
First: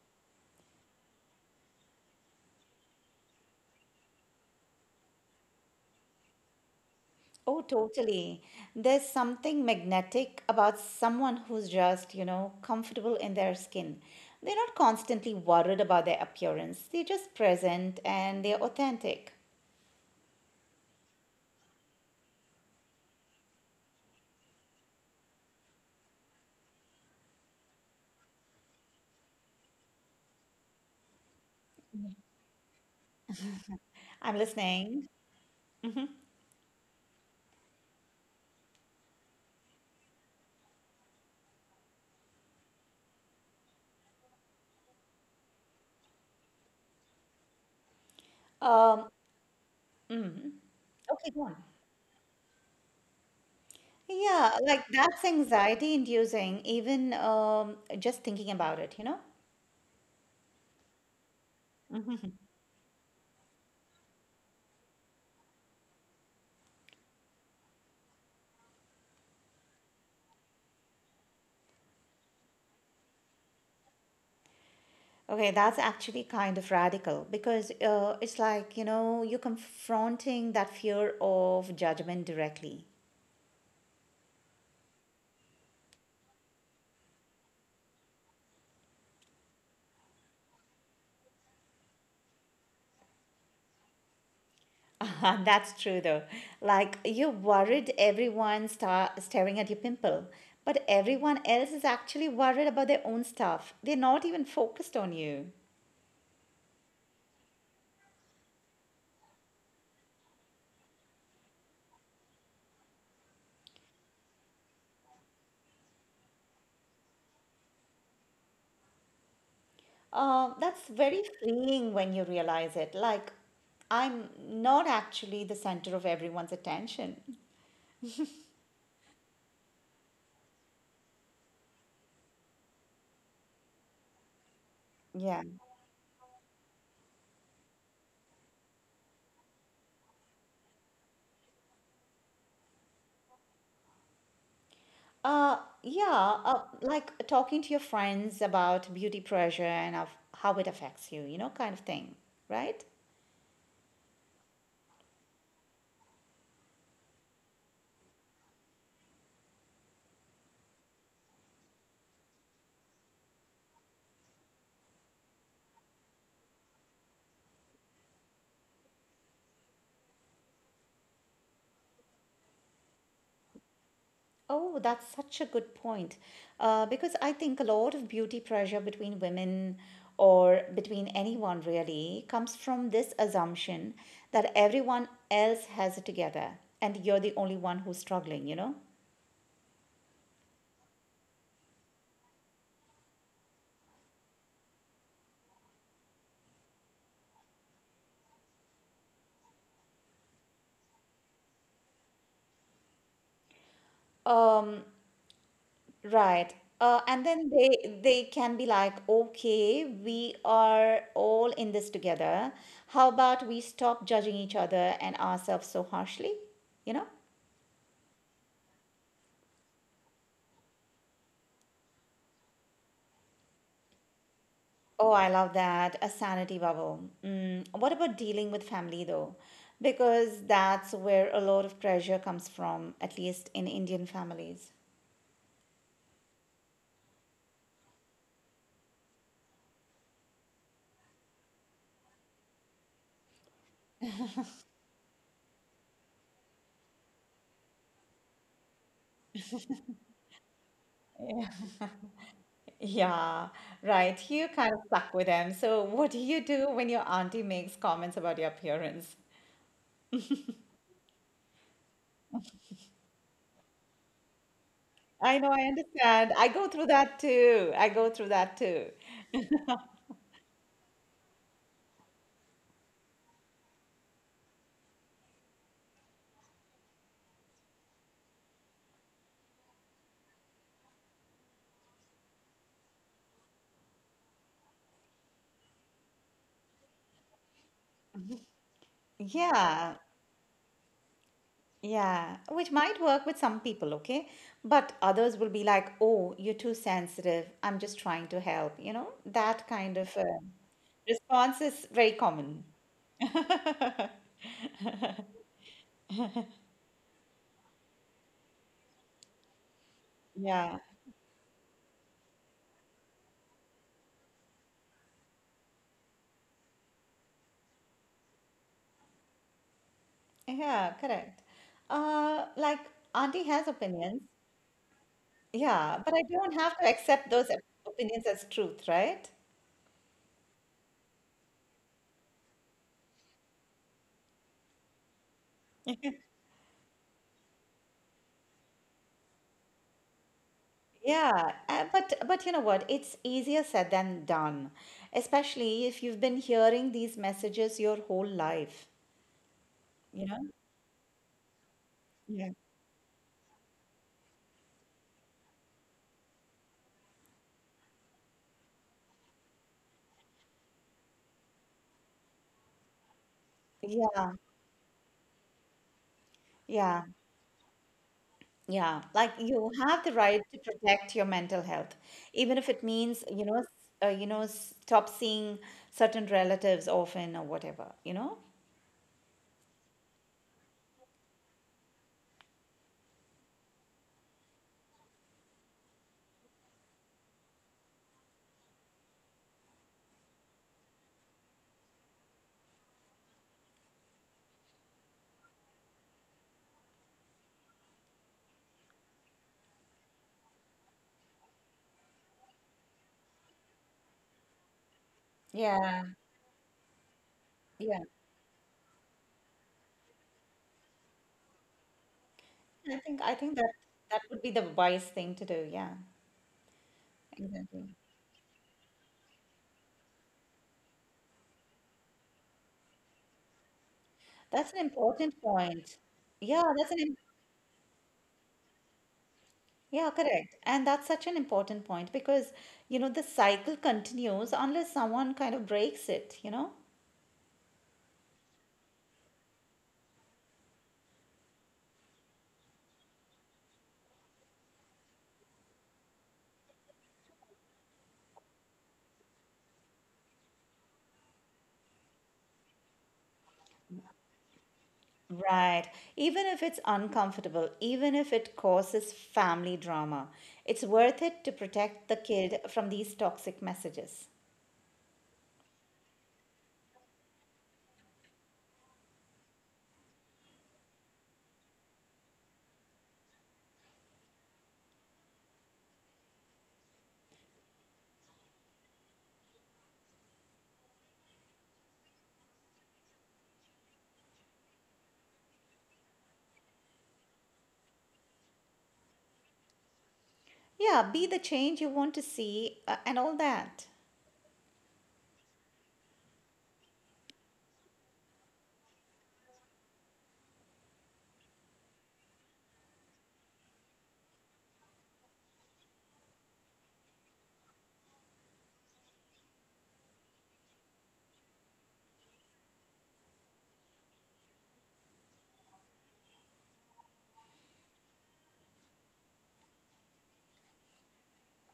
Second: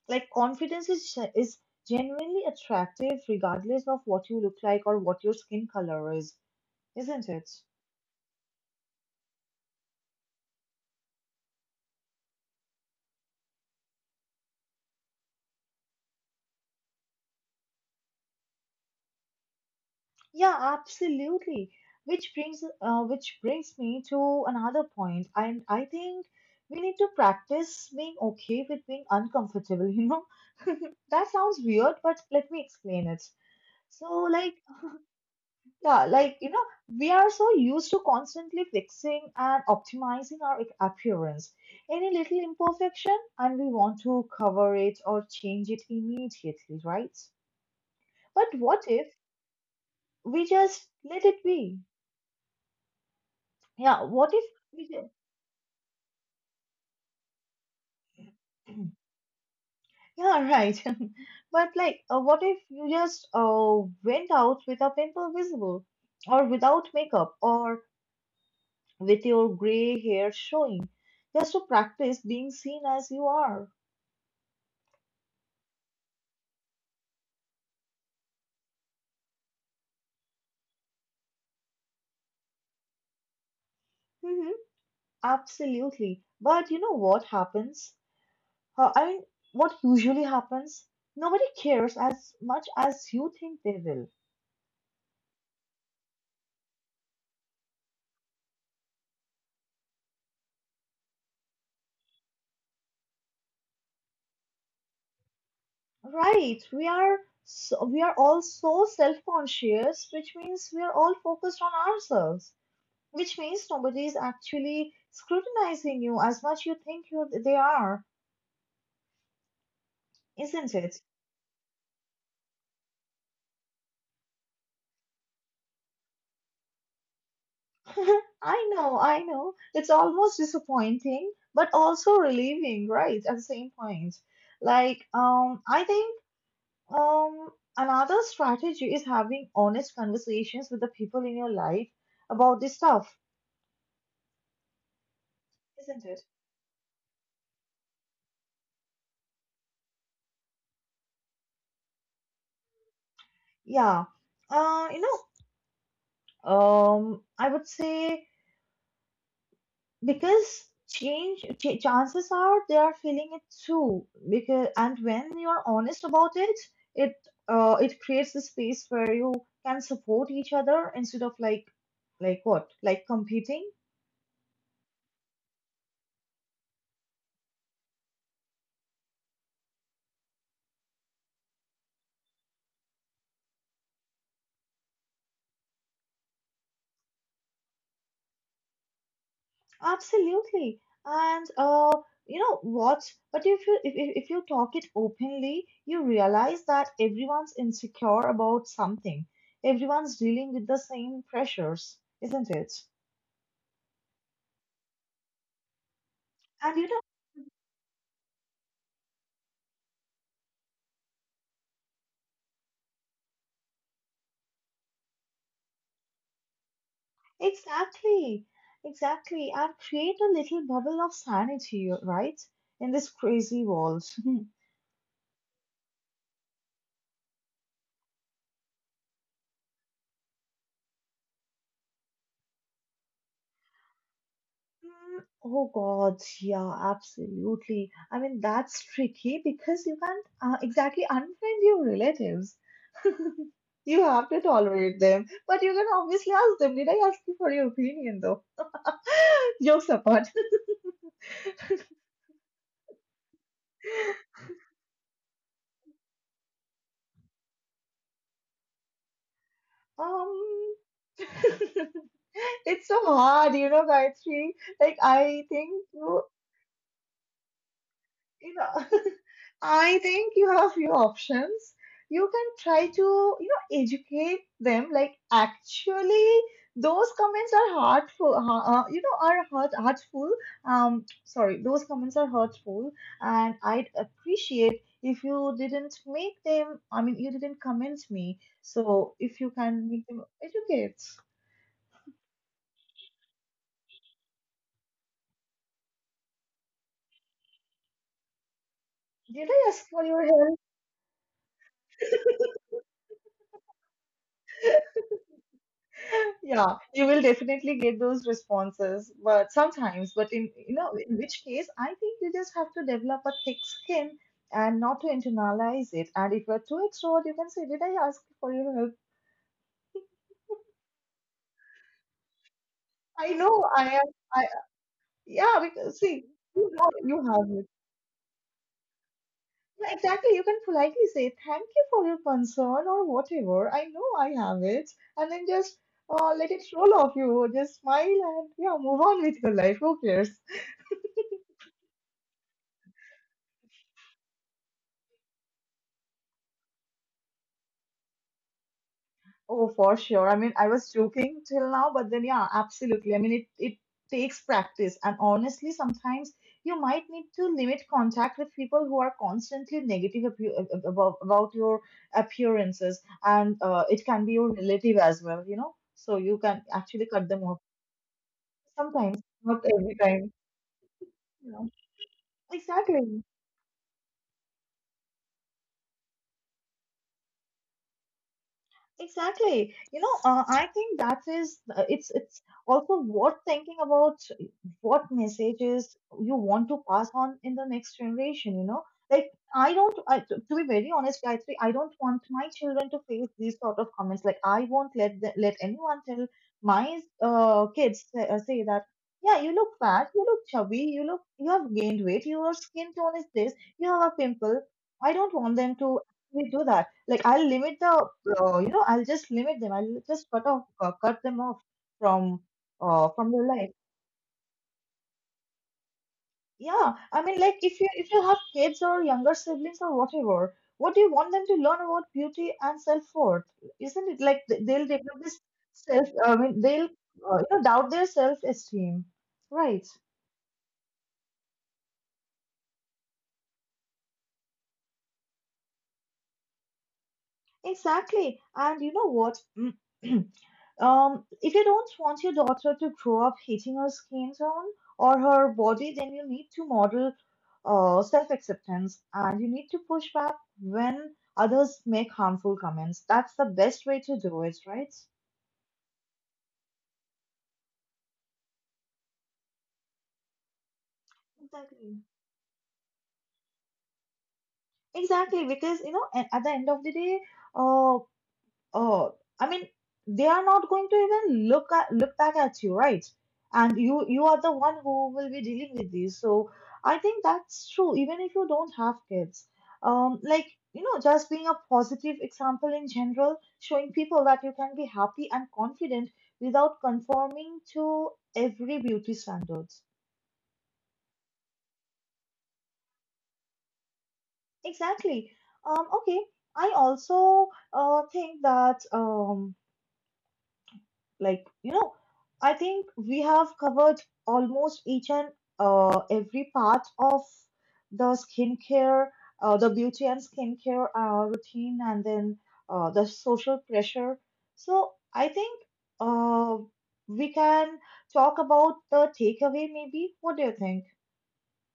Speaker 1: Like, confidence is genuinely attractive regardless of what you look like or what your skin color is, isn't it?
Speaker 2: Oh, totally. There's something magnetic about someone who's just, you know, comfortable in their skin. They're not constantly worried about their appearance, they're just present and they're authentic.
Speaker 1: Yeah, absolutely. Which brings me to another point. And I think we need to practice being okay with being uncomfortable, you know? That sounds weird, but let me explain it. So,
Speaker 2: I'm
Speaker 1: like,
Speaker 2: listening.
Speaker 1: yeah, like, you know, we are so used to constantly fixing and optimizing our appearance. Any little imperfection, and we want to cover it or change it immediately, right? But what
Speaker 2: Um,
Speaker 1: if we
Speaker 2: mhm.
Speaker 1: just let
Speaker 2: Okay,
Speaker 1: it
Speaker 2: go on.
Speaker 1: be? Yeah, what if
Speaker 2: Yeah,
Speaker 1: we
Speaker 2: like
Speaker 1: just,
Speaker 2: that's anxiety inducing, even just thinking about it, you know?
Speaker 1: yeah, right. But, like, what
Speaker 2: Mhm.
Speaker 1: if you just went out with a pimple visible, or without makeup, or with your gray hair showing, just to practice being seen as you are.
Speaker 2: Okay, that's actually kind of radical because it's like, you know, you're confronting that fear of judgment directly.
Speaker 1: Hmm. Absolutely. But you know what happens? Uh, I mean, what usually happens? Nobody cares as much as you think they will.
Speaker 2: That's true though. Like you're worried everyone star staring at your pimple, but everyone else is actually worried about their own stuff. They're not even focused on you.
Speaker 1: Right. We are all so self-conscious, which means we are all focused on ourselves, which means nobody is actually scrutinizing you as much you think you they are, isn't
Speaker 2: That's
Speaker 1: it?
Speaker 2: very freeing when you realize it. Like, I'm not actually the center of everyone's attention.
Speaker 1: I know, I know. It's almost disappointing, but also relieving, right? At the same point. Like,
Speaker 2: Yeah.
Speaker 1: I think um another strategy is having honest conversations with the people in your life about this stuff, isn't it?
Speaker 2: Yeah, like talking to your friends about beauty pressure and of how it affects you, you know, kind of thing, right?
Speaker 1: Yeah. Uh, you know, I would say because chances are they are feeling it too, because and when you're honest about it, it it creates a space where you can support each other instead of like what like competing.
Speaker 2: Oh, that's such a good point. Because I think a lot of beauty pressure between women or between anyone really comes from this assumption that everyone else has it together and you're the only one who's struggling, you know?
Speaker 1: Absolutely. And uh you know what but if you talk it openly, you realize that everyone's insecure about something, everyone's dealing with the same pressures, isn't it?
Speaker 2: Um, right.
Speaker 1: And you know
Speaker 2: And then they can be like, okay, we are all in this together. How about we stop judging each other and ourselves so harshly? You know?
Speaker 1: Exactly, exactly, and create a little bubble of sanity, right? In this crazy world.
Speaker 2: Oh, I love that. A sanity bubble. Mm, what about dealing with family though? Because that's where a lot of pressure comes from, at least in Indian families.
Speaker 1: Mm. Oh God, yeah, absolutely. I mean, that's tricky because you can't, exactly, unfriend your relatives. You have to tolerate them, but you can obviously ask them, did I ask you for your opinion though? Jokes apart.
Speaker 2: Yeah, yeah, right. You kind of stuck with them. So, what do you do when your auntie makes comments about your appearance?
Speaker 1: Um, it's so hard, you know, Gayatri. Like,
Speaker 2: I
Speaker 1: I
Speaker 2: know, I
Speaker 1: think you
Speaker 2: understand. I go through that too. I go through
Speaker 1: you
Speaker 2: that
Speaker 1: know,
Speaker 2: too.
Speaker 1: I think you have few options. You can try to, you know, educate them. Like, actually, those comments are hurtful. You know, are hurt, hurtful. Sorry, those comments are hurtful, and I'd appreciate if you didn't make them. I mean, you didn't comment me. So if you can,
Speaker 2: Yeah.
Speaker 1: make them educate.
Speaker 2: Yeah, which might work with some people, okay? But others will be like, oh, you're too sensitive. I'm just trying to help. You know,
Speaker 1: Did
Speaker 2: that
Speaker 1: I ask
Speaker 2: kind
Speaker 1: for
Speaker 2: of
Speaker 1: your help?
Speaker 2: response is very common.
Speaker 1: Yeah, you will definitely get those responses, but sometimes, but in you
Speaker 2: Yeah,
Speaker 1: know, in which case, I think you just have to develop a thick skin and not to internalize it. And if you're too extrovert, you can say, "Did I ask for your help?"
Speaker 2: yeah, correct. Like,
Speaker 1: I
Speaker 2: Auntie has
Speaker 1: know I am.
Speaker 2: opinions.
Speaker 1: I Yeah, because
Speaker 2: Yeah, but I
Speaker 1: see,
Speaker 2: don't
Speaker 1: you
Speaker 2: have to
Speaker 1: know, you
Speaker 2: accept those
Speaker 1: have it.
Speaker 2: opinions as truth, right?
Speaker 1: Yeah, exactly. You can politely say, "Thank you for your concern," or whatever. I know I have it, and then just, let it roll off you. Just smile and, yeah, move on with your life. Who cares?
Speaker 2: Yeah, but you know what? It's easier said than done, especially if you've been hearing these messages your whole life.
Speaker 1: Oh, for
Speaker 2: You
Speaker 1: sure. I
Speaker 2: know?
Speaker 1: mean, I was joking till now, but then yeah,
Speaker 2: Yeah.
Speaker 1: absolutely. I mean, it takes practice, and honestly, sometimes you might need to limit contact with people who are constantly negative about your appearances, and, it can
Speaker 2: Yeah,
Speaker 1: be your relative as well, you know. So you can
Speaker 2: yeah,
Speaker 1: actually cut them off
Speaker 2: yeah.
Speaker 1: sometimes,
Speaker 2: Like
Speaker 1: not
Speaker 2: you
Speaker 1: every
Speaker 2: have the
Speaker 1: time.
Speaker 2: right to protect your
Speaker 1: You
Speaker 2: mental
Speaker 1: know.
Speaker 2: health, even if it means,
Speaker 1: Exactly.
Speaker 2: you know, you know, stop seeing certain relatives often or whatever, you know?
Speaker 1: Exactly. You know, I think that is, it's also worth thinking about what messages you want to pass on in the next generation. You know, like I don't. I, to be very honest, Gayatri, I don't want my children to face these sort of comments. Like, I won't let let anyone tell my, say that. Yeah, you look fat. You look chubby. You look. You have gained weight. Your skin tone is this. You have a pimple. I don't want them to
Speaker 2: Yeah,
Speaker 1: actually do that. Like, I'll limit
Speaker 2: yeah.
Speaker 1: the, you know I'll just limit them. I'll just cut them off from, from
Speaker 2: I
Speaker 1: your
Speaker 2: think
Speaker 1: life.
Speaker 2: that that would be the wise thing to do. Yeah,
Speaker 1: Yeah, I mean, like, if
Speaker 2: exactly.
Speaker 1: you have kids or younger siblings or whatever, what do you want them to learn about beauty and self worth? Isn't it? Like,
Speaker 2: That's an
Speaker 1: they'll develop
Speaker 2: important
Speaker 1: this
Speaker 2: point.
Speaker 1: self? I mean,
Speaker 2: Yeah,
Speaker 1: they'll,
Speaker 2: that's an im-
Speaker 1: doubt their self esteem, right?
Speaker 2: yeah, correct. And that's such an important point because, you know, the cycle continues unless someone kind of breaks it, you know?
Speaker 1: Exactly. And you know what? If you don't want your daughter to grow up hating her skin tone or her body, then you need to model, self acceptance, and you need to push back when others make harmful comments. That's the best way to do it, right?
Speaker 2: Right. Even if it's uncomfortable, even if it causes family drama, it's worth it to
Speaker 1: Exactly.
Speaker 2: protect the kid from these toxic messages.
Speaker 1: Exactly, because you know, at the end of the day, uh, Oh, I mean, they are not going to even look back at you, right? And you are the one who will be dealing with these. So I think that's true, even if you don't have kids. Like, you know, just being a positive example in general, showing people that you can be happy and confident without conforming to every beauty standards.
Speaker 2: Yeah, be the change you want to see and all that.
Speaker 1: Exactly. Okay. I also think that, like you know I think we have covered almost each and, every part of the skincare, the beauty and skincare, routine, and then, the social pressure. So I think, uh, we can talk about the takeaway. Maybe what do you think?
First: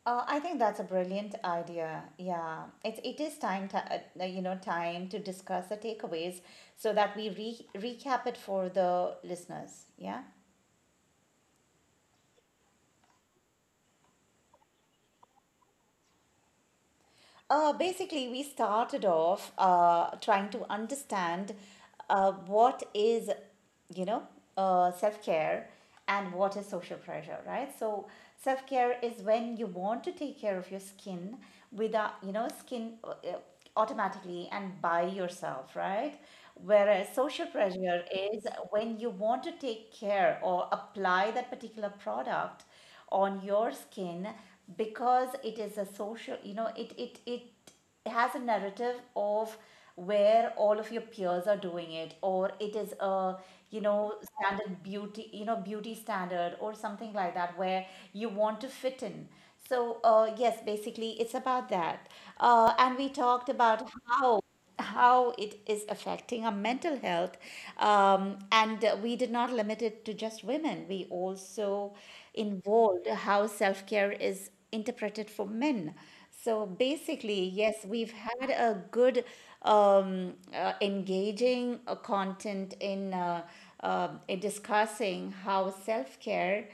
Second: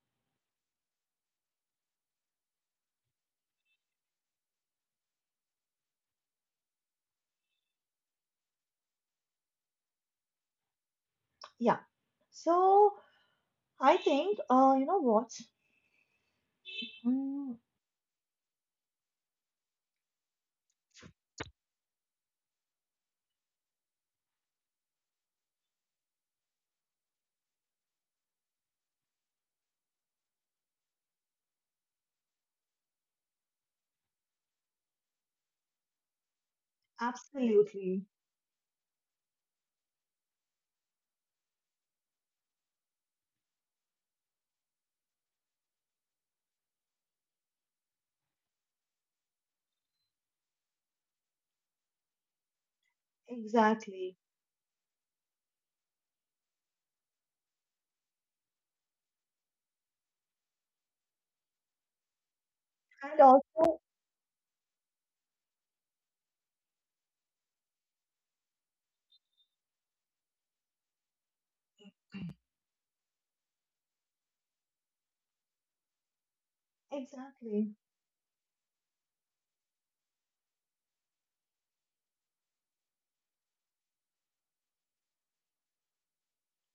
Speaker 2: I think that's a brilliant idea. Yeah, it is time to, you know, time to discuss the takeaways so that we re recap it for the listeners. Yeah.
Speaker 1: Yeah. So I think, you know what Mm,
Speaker 2: Basically, we started off trying to understand what is, you know, self care and what is social pressure, right? So, self care is when you want to take care of your skin without, you know, skin. Automatically and by yourself, right? Whereas social
Speaker 1: absolutely,
Speaker 2: pressure is when you want to take care or apply that particular product on your skin because it is a social, you know, it has a narrative of where all of your peers are doing it or it is a you
Speaker 1: exactly,
Speaker 2: know beauty standard or something like that where you want to fit in so, yes, basically, it's about that. And we
Speaker 1: and
Speaker 2: talked
Speaker 1: also
Speaker 2: about how it is affecting our mental health. And We did not limit it to just women, we also involved how self care is interpreted for men. So basically,
Speaker 1: exactly.
Speaker 2: yes, we've had a good, engaging content in discussing how self care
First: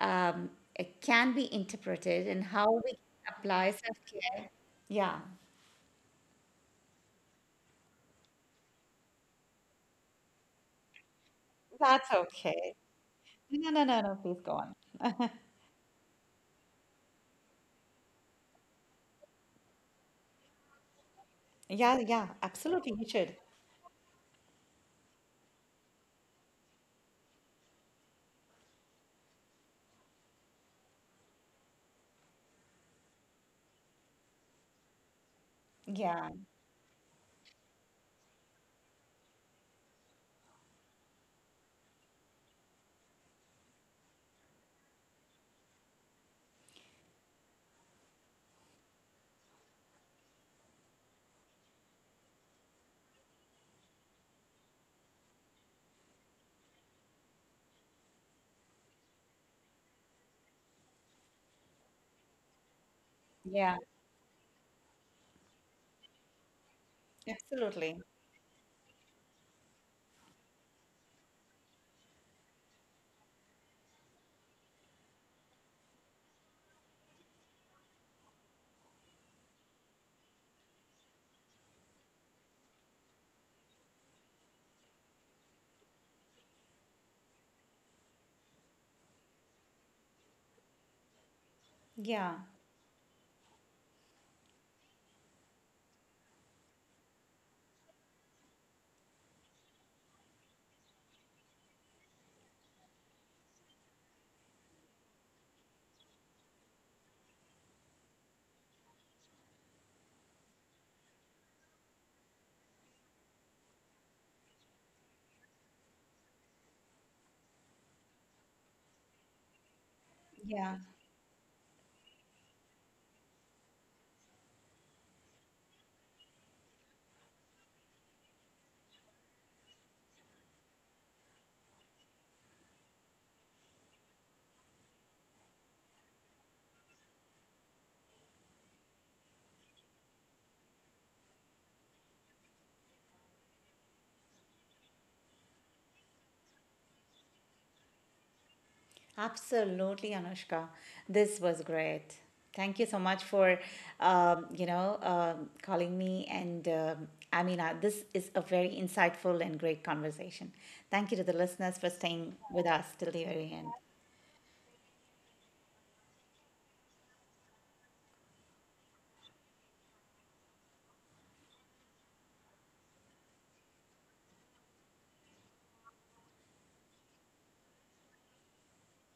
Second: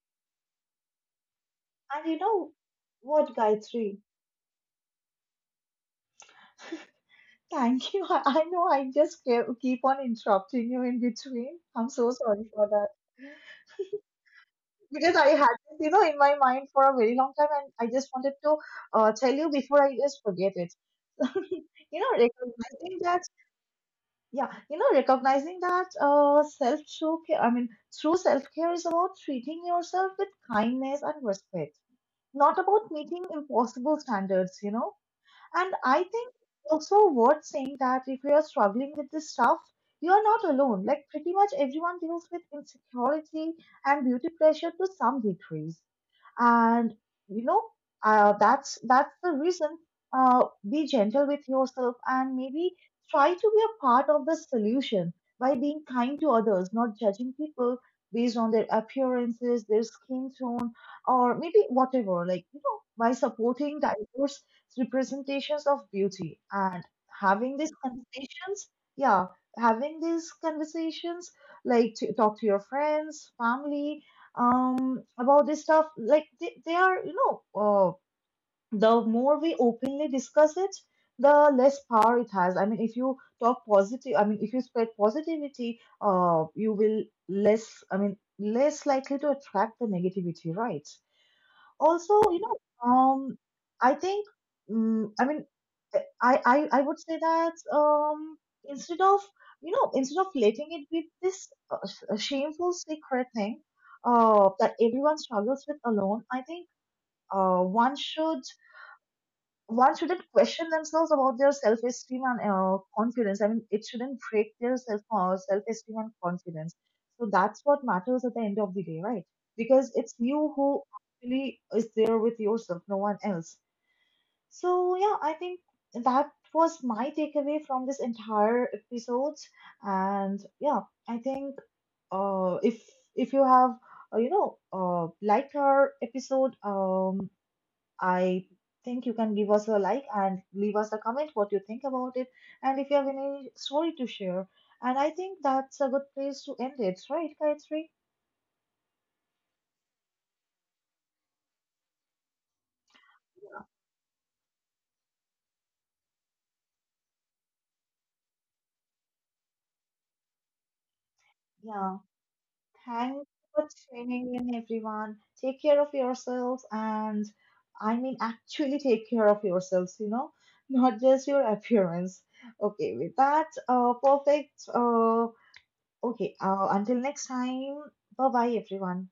Speaker 2: um, it can be
Speaker 1: And you
Speaker 2: interpreted and
Speaker 1: know
Speaker 2: how we
Speaker 1: what,
Speaker 2: apply self
Speaker 1: Gayatri?
Speaker 2: care. Yeah,
Speaker 1: Thank you. I know I just keep on interrupting you in between. I'm
Speaker 2: that's
Speaker 1: so sorry for
Speaker 2: okay.
Speaker 1: that.
Speaker 2: No, no, no, no, please go on.
Speaker 1: Because I had this, you know, in my mind for a very long time, and I just wanted to, tell you before I just forget it.
Speaker 2: Yeah,
Speaker 1: You know, recognizing
Speaker 2: you
Speaker 1: that,
Speaker 2: should.
Speaker 1: yeah, you know, recognizing that, self true care, I mean, true self care is about treating yourself with kindness and respect, not about meeting impossible standards, you know. And I
Speaker 2: Yeah,
Speaker 1: think also worth saying that if you are struggling with this stuff, you are not alone. Like, pretty much everyone deals with insecurity and beauty pressure to some degree, and you know that's the reason, uh, be gentle with yourself, and maybe try to be a part of the solution by being kind to others, not judging people based on their appearances, their skin tone, or maybe whatever. Like, you know, by
Speaker 2: yeah,
Speaker 1: supporting diverse representations of beauty and having these
Speaker 2: absolutely.
Speaker 1: conversations. Yeah, having these conversations, like, to talk to your friends, family, about this stuff. Like, they are, you know, the more we openly discuss it, the less power it has. I mean, if you talk positive, I mean, if you spread positivity, you will less, I mean, less likely to attract the negativity, right? Also,
Speaker 2: Yeah,
Speaker 1: you know, um I think mm I mean eh, I would say that, instead of, instead of letting it be this, shameful secret thing that everyone struggles with alone, I think, uh one should one shouldn't question themselves about their self-esteem and, confidence. I mean, it shouldn't break their self-esteem and confidence. So that's what matters at the end of the day, right? Because it's you
Speaker 2: yeah,
Speaker 1: who actually is there with yourself, no one else. So yeah, I think that was my takeaway from this entire episode. And yeah, I think, uh, if if you have, liked our episode, I think you can give us a like and leave us a comment what you think about it, and if you have any story to share. And I think that's a good place to end it, right, Gayatri?
Speaker 2: absolutely, Anushka. This was great. Thank you so much for, you know, calling me. And Amina, this is a very insightful and great conversation. Thank you to the listeners for
Speaker 1: Yeah.
Speaker 2: staying with us till the
Speaker 1: Thanks
Speaker 2: very
Speaker 1: for
Speaker 2: end.
Speaker 1: tuning in, everyone. Take care of yourselves, and I mean actually take care of yourselves, you know, not just your appearance. Okay, with that, perfect. Okay, until next time. Bye bye, everyone.